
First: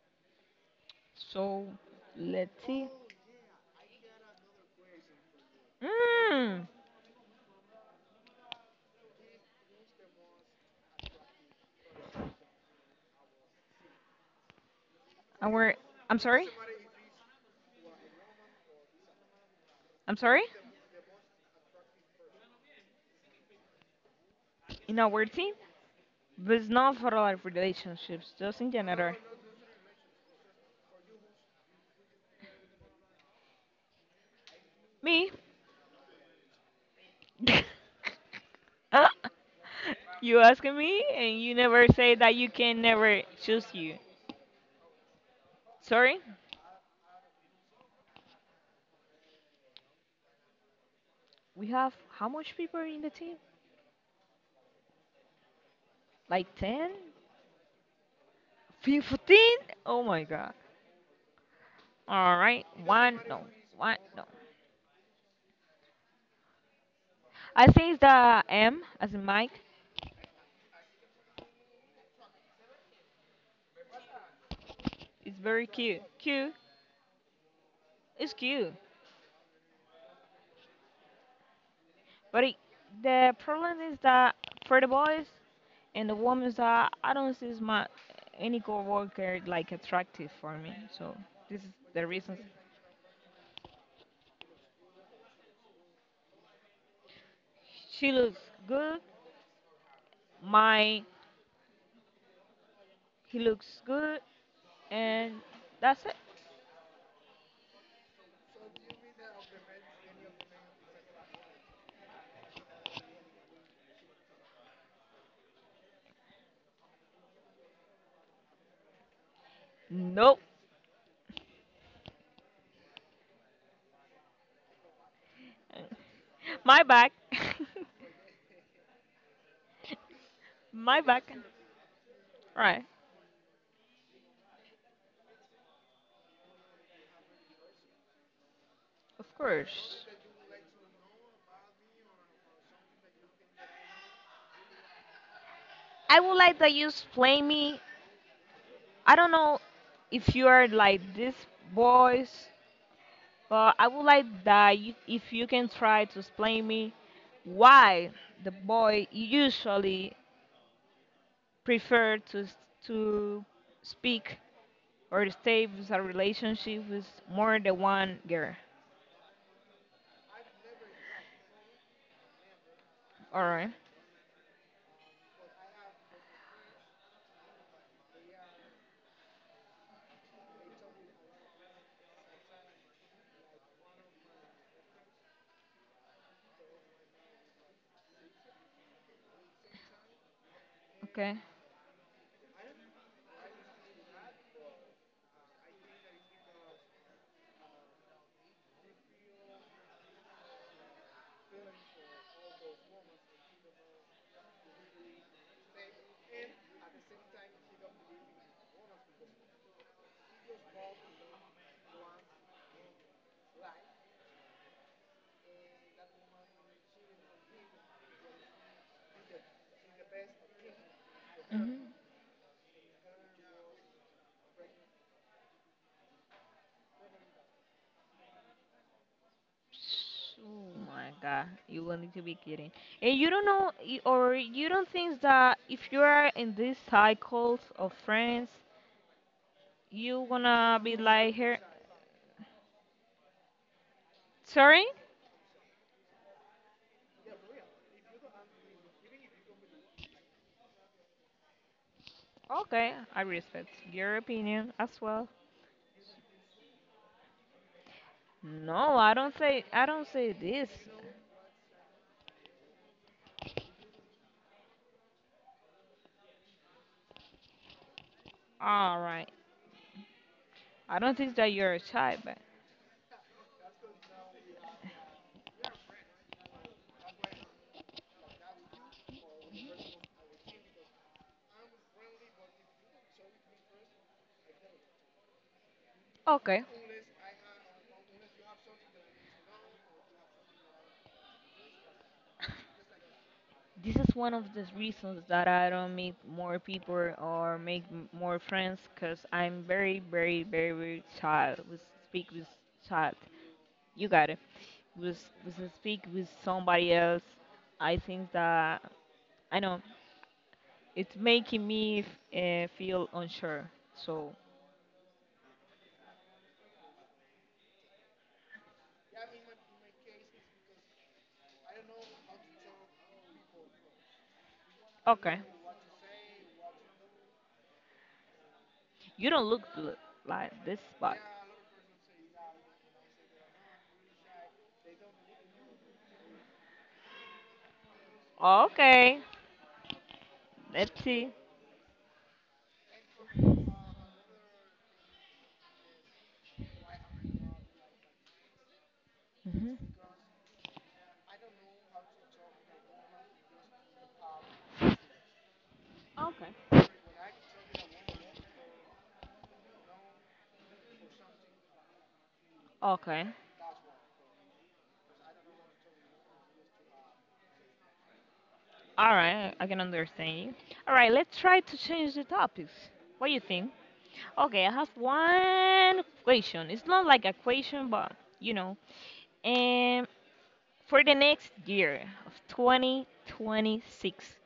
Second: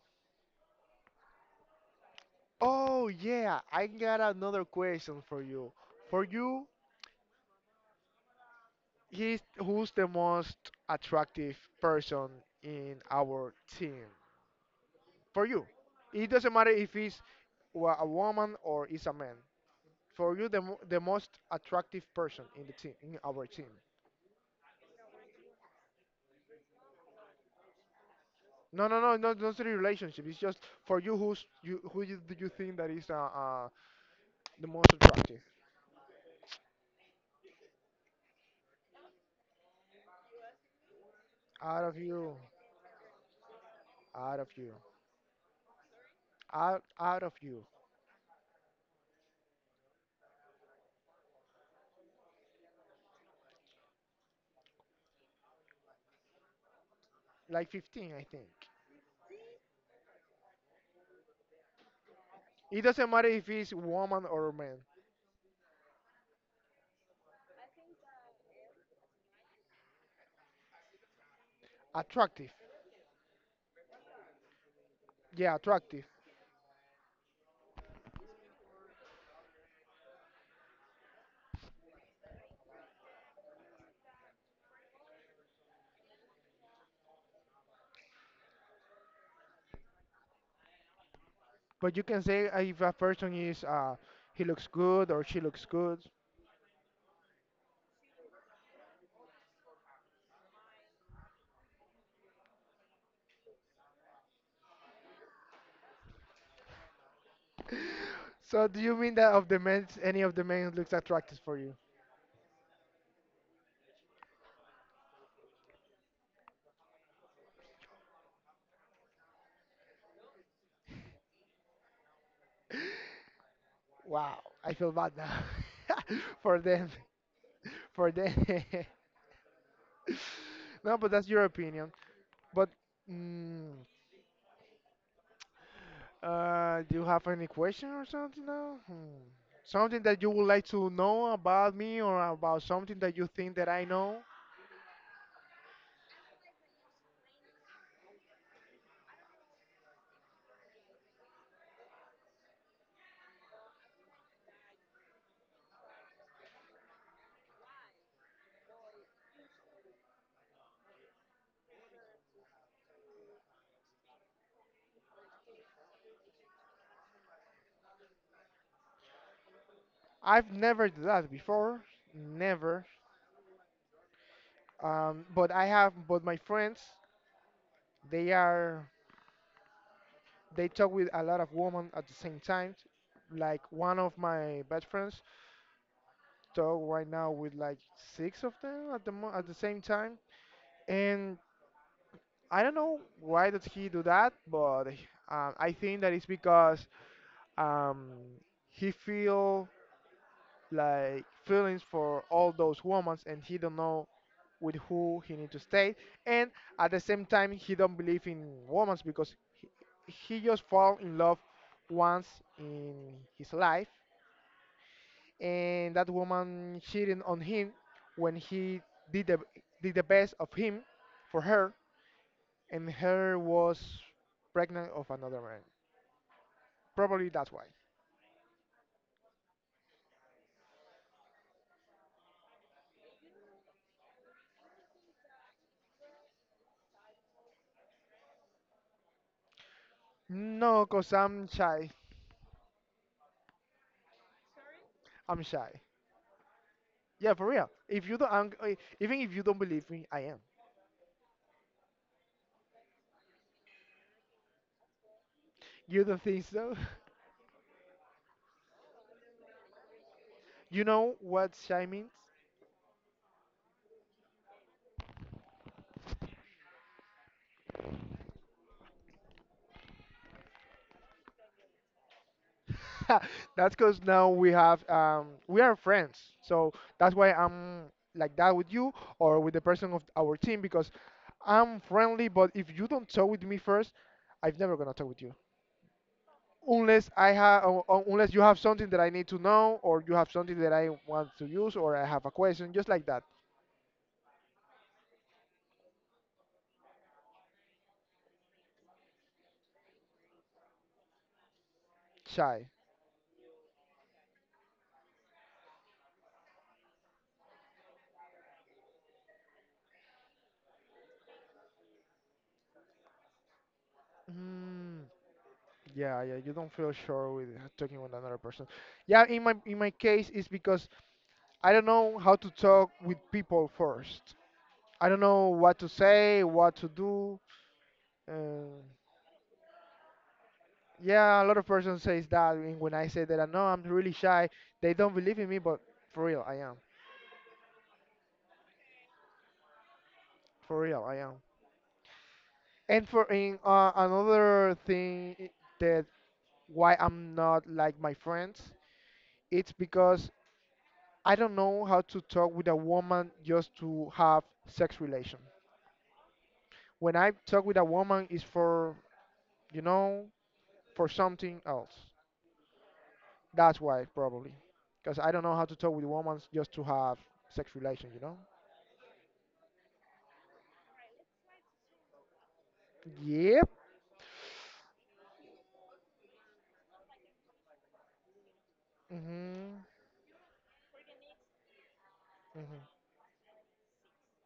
S2: So let's see.
S1: Oh yeah, I got another question for you. For
S2: Mm,
S1: you, he's who's the most attractive person in our team? For you,
S2: our? I'm
S1: it
S2: sorry,
S1: doesn't matter if it's a woman or it's a man.
S2: I'm
S1: For
S2: sorry.
S1: you, the most attractive person in our team.
S2: In our team, but it's not for like relationships, just in
S1: No, no,
S2: general.
S1: no, no, not the relationship. It's just for you, who's you? Who you, do you think that is the most
S2: Me.
S1: attractive?
S2: [LAUGHS] You asking me, and you
S1: Out
S2: never
S1: of
S2: say
S1: you.
S2: that you can never choose you.
S1: Out of you.
S2: Sorry,
S1: Out of you.
S2: we have how much people in the team? Like 10?
S1: Like 15, I think.
S2: 15? Oh my god. All right,
S1: It doesn't
S2: one
S1: matter
S2: no,
S1: if it's
S2: one
S1: woman
S2: no.
S1: or man.
S2: I think the M as in Mike
S1: Attractive.
S2: is
S1: Yeah,
S2: very cute.
S1: attractive.
S2: Cute is cute, but the problem is that for the boys and the women, that I don't see my any coworker like attractive for me. So this is
S1: But you
S2: the
S1: can
S2: reason.
S1: say if a person is he looks good or she looks good.
S2: She looks good. My He looks good, and that's it.
S1: So do you mean that of the men any of the men looks attractive for you?
S2: Nope.
S1: Wow, I feel bad now. [LAUGHS] For
S2: [LAUGHS] My
S1: them.
S2: back. [LAUGHS]
S1: For them. [LAUGHS] No,
S2: My
S1: but that's
S2: back.
S1: your opinion. But
S2: Right,
S1: mm, do you have any question or something now? Hmm.
S2: of
S1: Something
S2: course.
S1: that you would like to know about me or about something that you think that I know?
S2: I would like that you explain me. I don't know if you are like this voice, but I would like that you, if you can try to explain me why the boy usually prefer to speak or stay with a relationship with more than one girl.
S1: I've never did that before, never.
S2: All right.
S1: But I have, but my friends, they are, they talk with a lot of women at the same time. Like one of my best friends talk right now with like six of them at the same time,
S2: Okay.
S1: and I don't know why did he do that, but I think that it's because um, he feel like feelings for all those women and he don't know with who he need to stay and at the same time he don't believe in women because he, he just fall in love once in his life and that woman cheating on him when he did the, did the best of him for her
S2: Mhm.
S1: and her was pregnant of another man probably that's why.
S2: Oh my god, you will need to be kidding. And you don't know, or you don't think that if you are in these cycles of friends, you gonna
S1: No
S2: be
S1: because
S2: like
S1: I'm
S2: her.
S1: shy.
S2: Sorry?
S1: I'm shy. Yeah, for real. If you don't, I'm, I- Even if you don't believe me, I am.
S2: Okay, I respect your opinion as well.
S1: You don't think so? [LAUGHS]
S2: No, I don't say this.
S1: You know what shy means?
S2: All right, I don't think that you're a child, but
S1: [LAUGHS] That's because now we are friends, so that's why I'm like that with you or with the person of our team because I'm friendly. But if you don't talk with me first, I'm never gonna talk with you
S2: okay.
S1: unless I have unless you have something that I need to know or you have something that I want to use or I have a question, just like that.
S2: This is one of the reasons that I don't meet more people or make more friends because I'm very, very, very, very shy. With speak with
S1: Shy.
S2: shy. You got it. With with speak with somebody else, I think that I know it's making me feel unsure. So
S1: Mm. Yeah, yeah, you don't feel sure with talking with another person. Yeah, in my case, it's because I don't know how to talk with people first. I don't
S2: okay,
S1: know what to say, what to do. Uh,
S2: you don't look good like this, but
S1: yeah, a lot of person says that and when I say that I know I'm really shy, they don't believe in me, but for real, I am.
S2: okay,
S1: For
S2: let's
S1: real, I
S2: see.
S1: am. And for in another thing I- that why I'm not like my friends, it's
S2: Hmm.
S1: because I don't know how to talk with a woman just to have sex relation.
S2: Okay.
S1: When I talk with a woman, is for you know for something else.
S2: Okay,
S1: That's why probably, because I don't know how to talk with women just to have sex relation. You know.
S2: all right, I can understand you. All right, let's try to change the topics. What do you
S1: Yep.
S2: think? Okay, I have one question. It's not like a question, but you know.
S1: hmm
S2: And for the next year of
S1: hmm
S2: 2026,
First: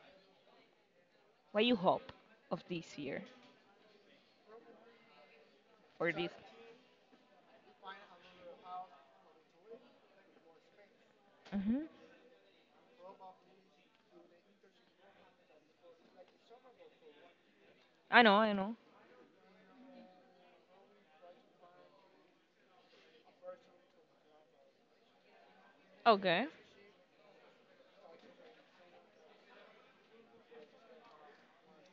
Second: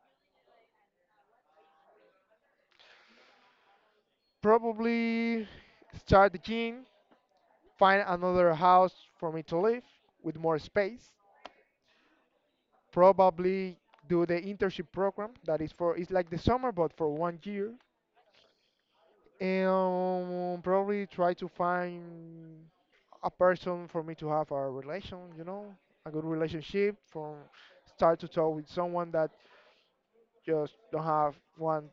S2: what you hope of this year
S1: Probably
S2: or this?
S1: start the gym, find another house for me to live with more space.
S2: Mm-hmm.
S1: Probably do the internship program that is for it's like the summer but for one year
S2: I know, I know.
S1: and probably try to find a person for me to have a relation, a good
S2: Okay.
S1: relationship from start to toe with someone that just don't have one,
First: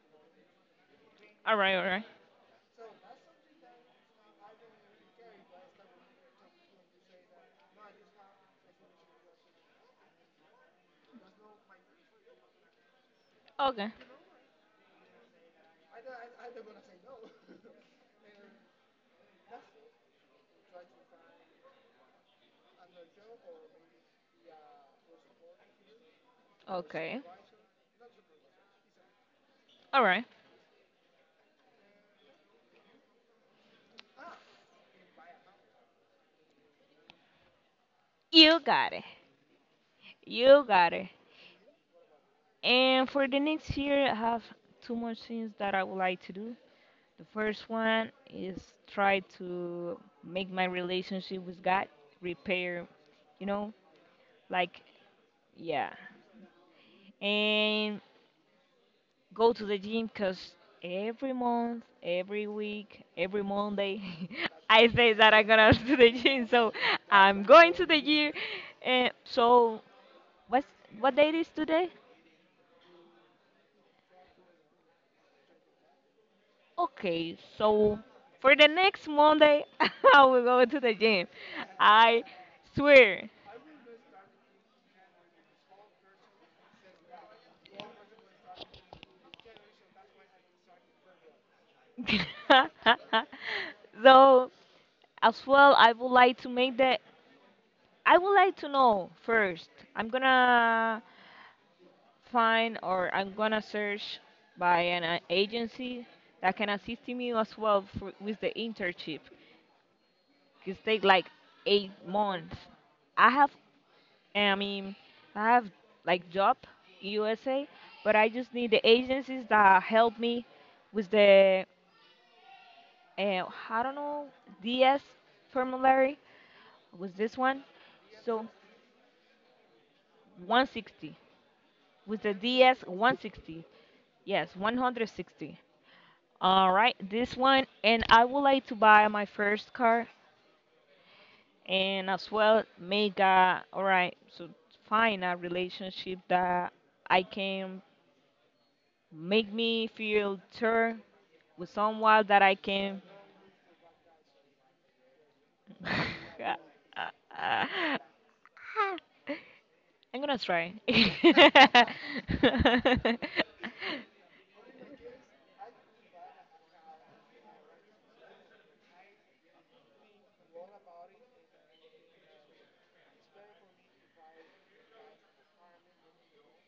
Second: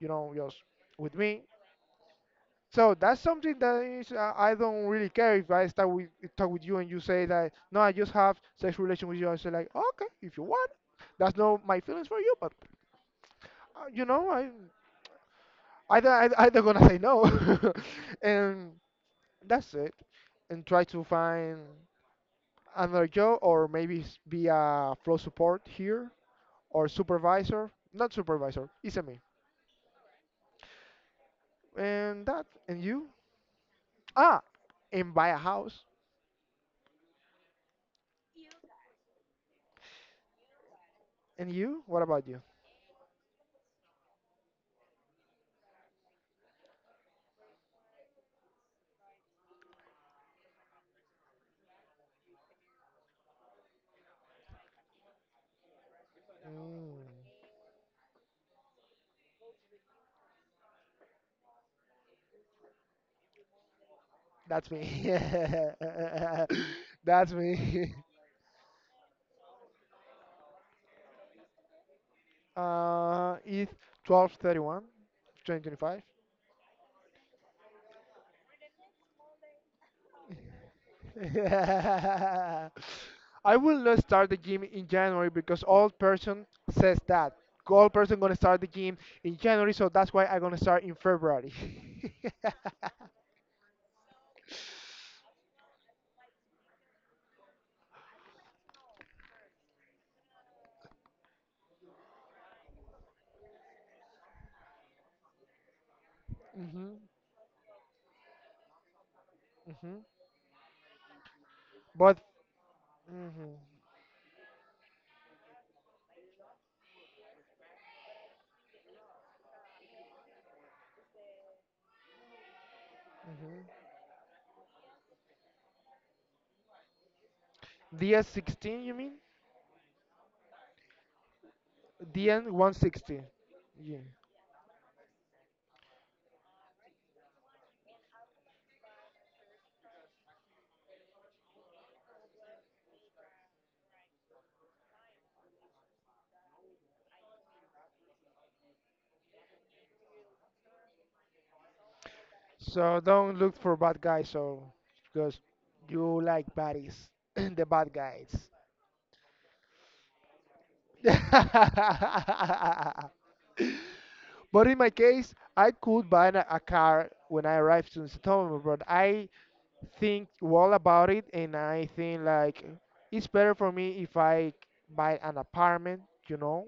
S1: you know, just with me.
S2: All right, all right.
S1: So that's something that is I don't really care if I start with talk with you and you say that no, I just have sex relation with you. I say like okay, if you want, that's not my feelings for you, but
S2: Okay.
S1: you know I. Either I don't gonna say no, [LAUGHS] and that's it. And try to find another job or maybe be a flow support here or
S2: Okay.
S1: supervisor. Not supervisor, it's a me.
S2: All right.
S1: And that, and you? Ah, and buy a house.
S2: You got it. You got it.
S1: And you? What about you?
S2: And for the next year, I have two more things that I would like to do. The first one is try to make my relationship with God repair, you know, like, yeah.
S1: Mm,
S2: And go to the gym because every month, every week, every Monday,
S1: that's
S2: [LAUGHS] I say
S1: me.
S2: that I'm gonna [LAUGHS] to the gym. So
S1: [LAUGHS] That's
S2: I'm going to
S1: me.
S2: the
S1: [LAUGHS]
S2: gym. And so, what's, what date is today?
S1: It's 12/31, 2025.
S2: Okay, so for the next Monday, [LAUGHS] I will go to the gym.
S1: [LAUGHS]
S2: I swear.
S1: I will not start the gym in January because old person says that. Old person gonna start the gym in January, so that's why I'm gonna start in February. [LAUGHS]
S2: [LAUGHS] So, as well, I would like to know first. I'm gonna find, or I'm gonna search by an agency that can
S1: hmm
S2: assist me as well, with the internship.
S1: hmm
S2: It take like eight
S1: But
S2: months
S1: hmm
S2: I have,
S1: hmm
S2: I mean, I have like job USA, but I just need the agencies that help me with the, uh, I don't know, DS formulary was this one. So
S1: DS16, you mean?
S2: 160 with the DS
S1: DN160.
S2: 160.
S1: Yeah.
S2: Yes, 160. All right, this one, and I would like to buy my first car, and as well, make a all right, so find a relationship that I can make me feel sure with someone that I
S1: So
S2: can.
S1: don't look for bad guys, so because you like
S2: [LAUGHS]
S1: baddies, [CLEARS THROAT] the bad
S2: I'm
S1: guys.
S2: gonna try. [LAUGHS]
S1: [LAUGHS] But in my case, I could buy a car when I arrive to Stockholm, but I think well about it, and I think like it's better for me if I buy an apartment, you know,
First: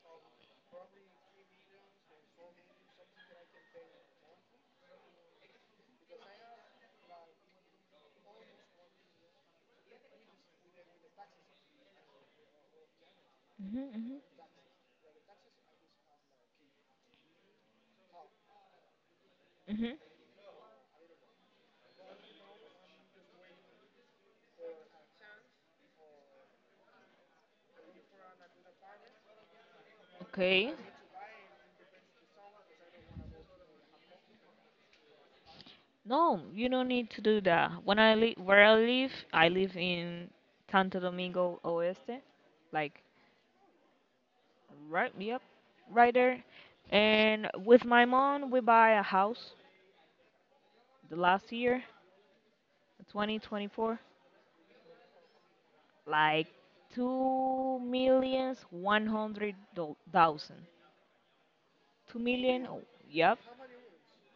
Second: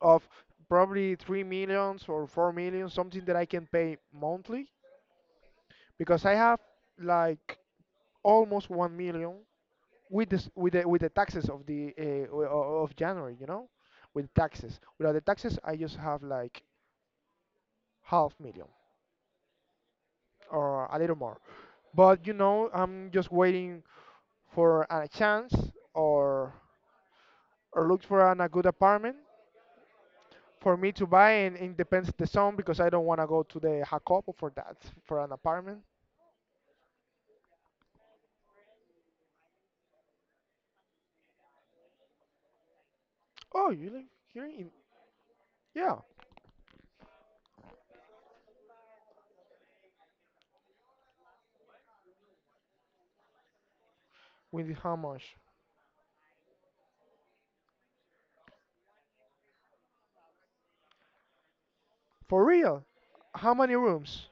S1: of probably 3 million or 4 million, something that I can pay monthly, because I have like almost 1 million with this with the taxes of the o- o- of January,
S2: Mhm, mhm,
S1: with taxes. Without the taxes, I just have like half million
S2: mhm.
S1: or a little more. But I'm just waiting for a chance or or look for a good apartment
S2: Okay.
S1: for me to buy, and it depends the zone because I don't want to go to the Jacopo for an apartment.
S2: No, you don't need to do that. When I live where I live in Santo Domingo Oeste, like
S1: Oh, you live here in
S2: right, yep,
S1: yeah.
S2: right there. And with my mom, we buy a house the last year, 2024,
S1: With how much?
S2: like two millions 100 dol-
S1: For
S2: million. Oh,
S1: real?
S2: yep,
S1: How many rooms?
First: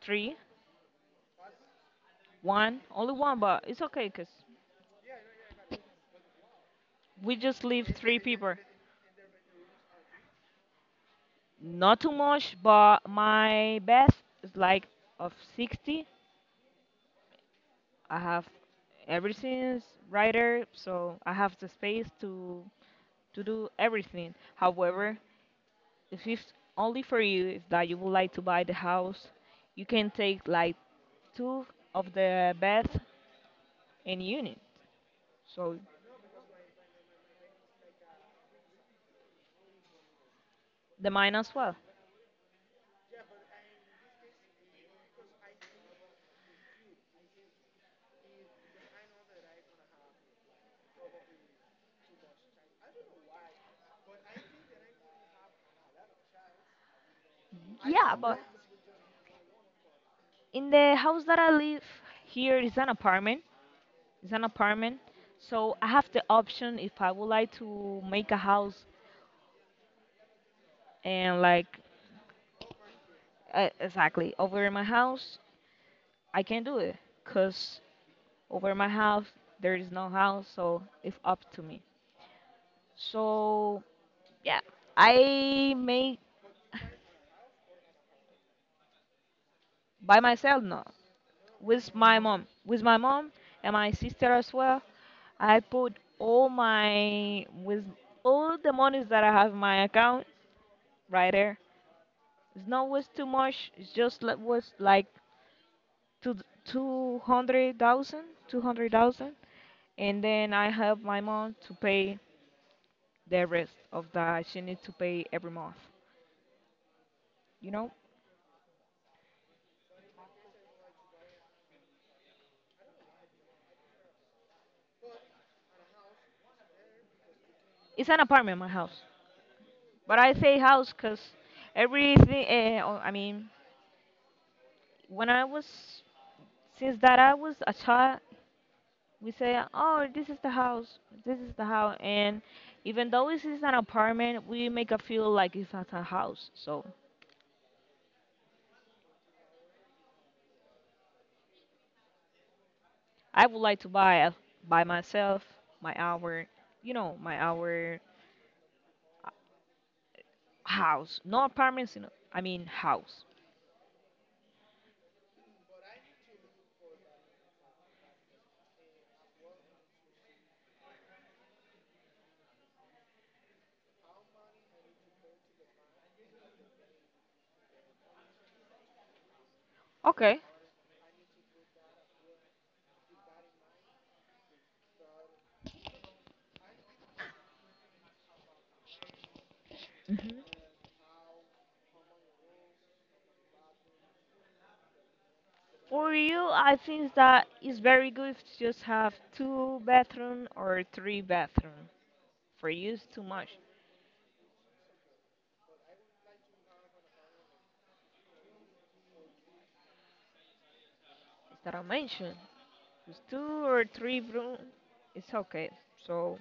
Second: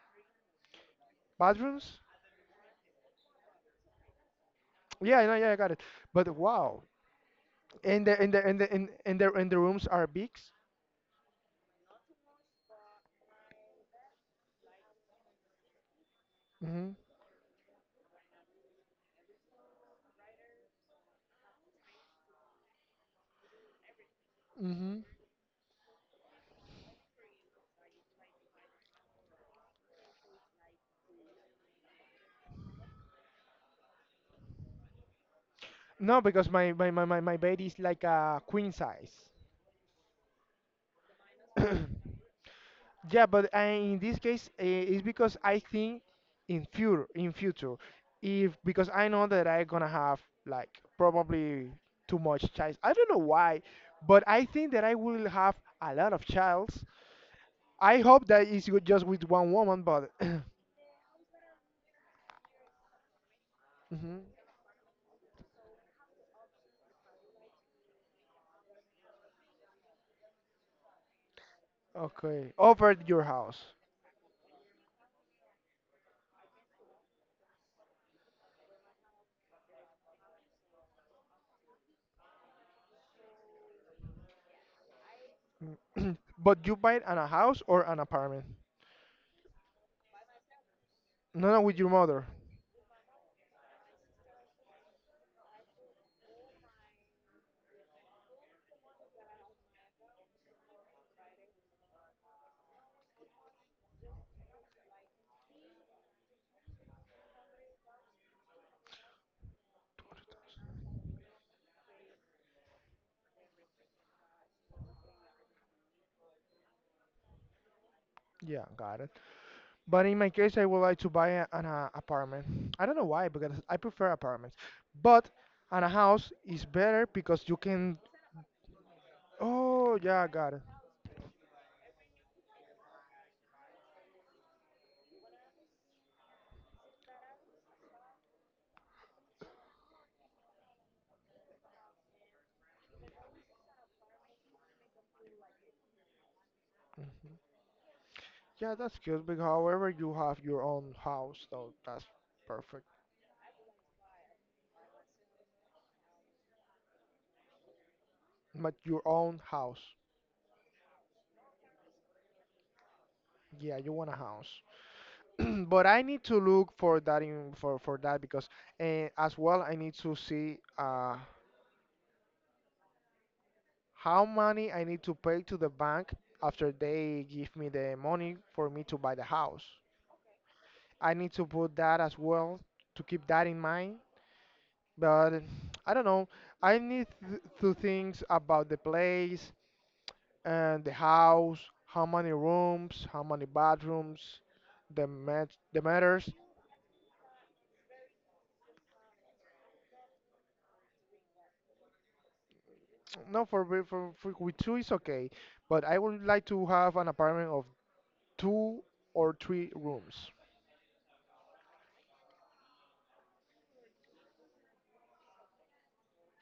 S2: three,
S1: Bathrooms?
S2: one, only one, but it's okay, cause
S1: Yeah, yeah, yeah, I got it. But wow,
S2: we just live
S1: and the
S2: three
S1: and the
S2: people.
S1: and the and the rooms are big.
S2: Not too much, but my best is like of 60.
S1: hmm
S2: I have everything's writer, so I have the space to do everything.
S1: hmm
S2: However, if it's only for you is that you would like to buy the house, you can take like two of the beds in unit. So
S1: No, because my bed is like a queen size.
S2: the mine as well.
S1: [CLEARS THROAT] Yeah, but in this case, it's because I think in future, if because I know that I gonna have like probably too much child. I don't know why, but I think that I will have a lot of childs. I
S2: Yeah,
S1: hope
S2: but
S1: that it's just with one woman, but [COUGHS] [CLEARS THROAT]
S2: in the house that I live here is an apartment.
S1: Mhm.
S2: It's an apartment. So I have the option if I would like to make a house, and like
S1: Okay, over your house.
S2: exactly over in my house, I can do it because over my house there is no house, so it's up to me. So yeah, I
S1: [COUGHS]
S2: make
S1: [CLEARS THROAT] But you buy
S2: [LAUGHS]
S1: an a house or an apartment?
S2: by myself, no,
S1: No, no, with your
S2: with my
S1: mother.
S2: mom, with my mom and my sister as well. I put all my with all the monies that I have in my account right there. Snow was too much. It's just was like two two hundred thousand, 200,000, and then I help my mom to pay the rest of that she needs to pay every month. You know,
S1: Yeah, got it. But in my case, I would like to buy an apartment. I don't know why, because I prefer apartments. But and a house is better because you can.
S2: it's an apartment, my house,
S1: Oh
S2: but
S1: yeah, I
S2: I
S1: got
S2: say
S1: it.
S2: house because everything. Oh, I mean, when I was since that I was a child, we say, oh, this is the house, this is the house, and even though this is an apartment, we make it feel like it's not a house. So
S1: Yeah, that's good. Because however you have your own house, so that's perfect.
S2: I would like to buy by myself, my our, my our
S1: But your own house.
S2: house, not apartments, I mean house.
S1: Yeah, you want a house. [CLEARS THROAT] But I need to look for that because as well I need to see how money I need to pay to the bank after they give me the money for me to buy the house.
S2: Okay.
S1: I need to put that as well to keep that in mind. But I don't know. I need to think about the place
S2: hmm
S1: and the house, how many rooms, how many bathrooms, the
S2: For
S1: matters.
S2: you, I think that it's very good to just have two bathroom or three bathroom. For you, it's too
S1: No,
S2: much.
S1: for with two is okay. But I would like to have an apartment of two or three rooms,
S2: It's that I mentioned. With two or three room, it's okay. So,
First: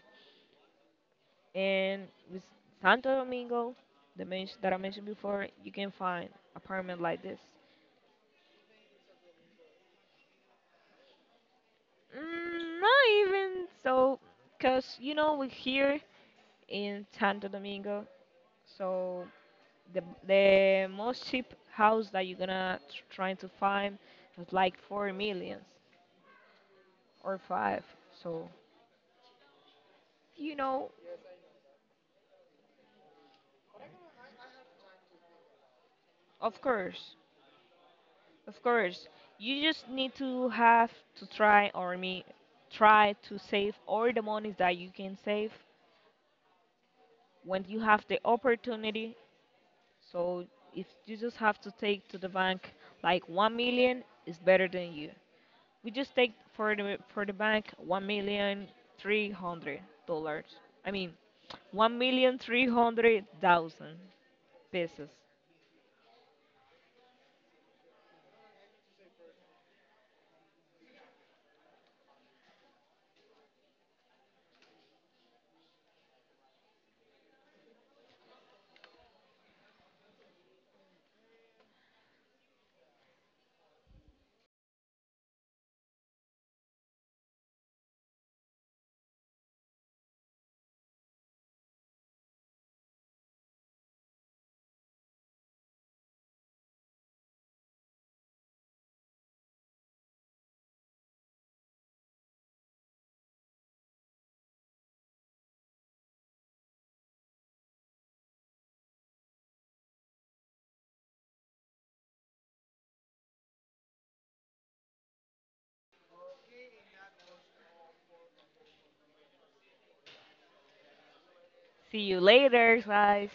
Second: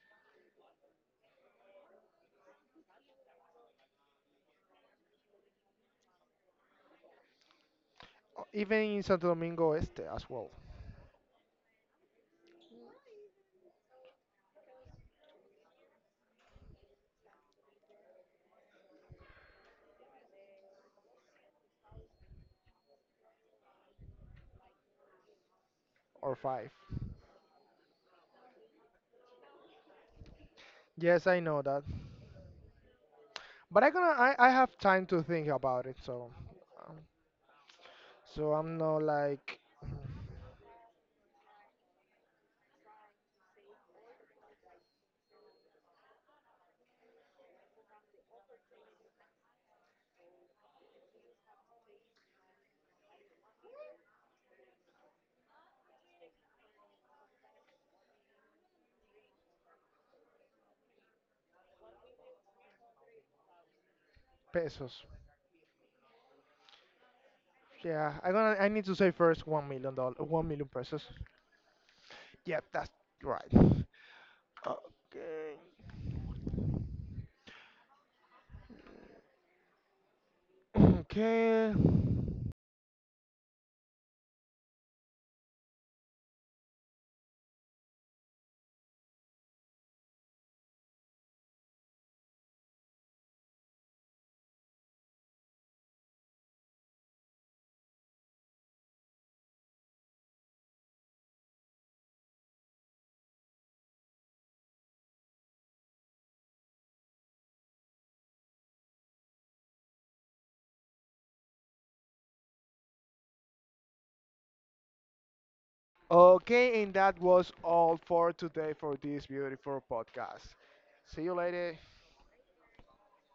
S2: and with Santo Domingo, the mention that I mentioned before, you can find apartment like this.
S1: or even in Santo Domingo Este as well,
S2: Not even so, cause you know we here in Santo Domingo, so the most cheap house that you're gonna trying to find is like four millions
S1: or five.
S2: or five. So, you know,
S1: Yes, I know that. But I have time to think about it,
S2: of
S1: um,
S2: course,
S1: So
S2: of
S1: I'm not
S2: course,
S1: like
S2: you just need to have to try or me try to save all the monies that you can save when you have the opportunity. So if you just have to take to the bank like 1 million, it's better than you. We just take for the bank $1,000,300. I mean, 1,300,000
S1: pesos.
S2: pesos.
S1: Yeah, I need to say first $1 million, 1 million pesos. Yeah, that's right. Okay, [CLEARS THROAT] okay, okay, and that was all for today for this beautiful podcast. See you later.
S2: See you later, guys.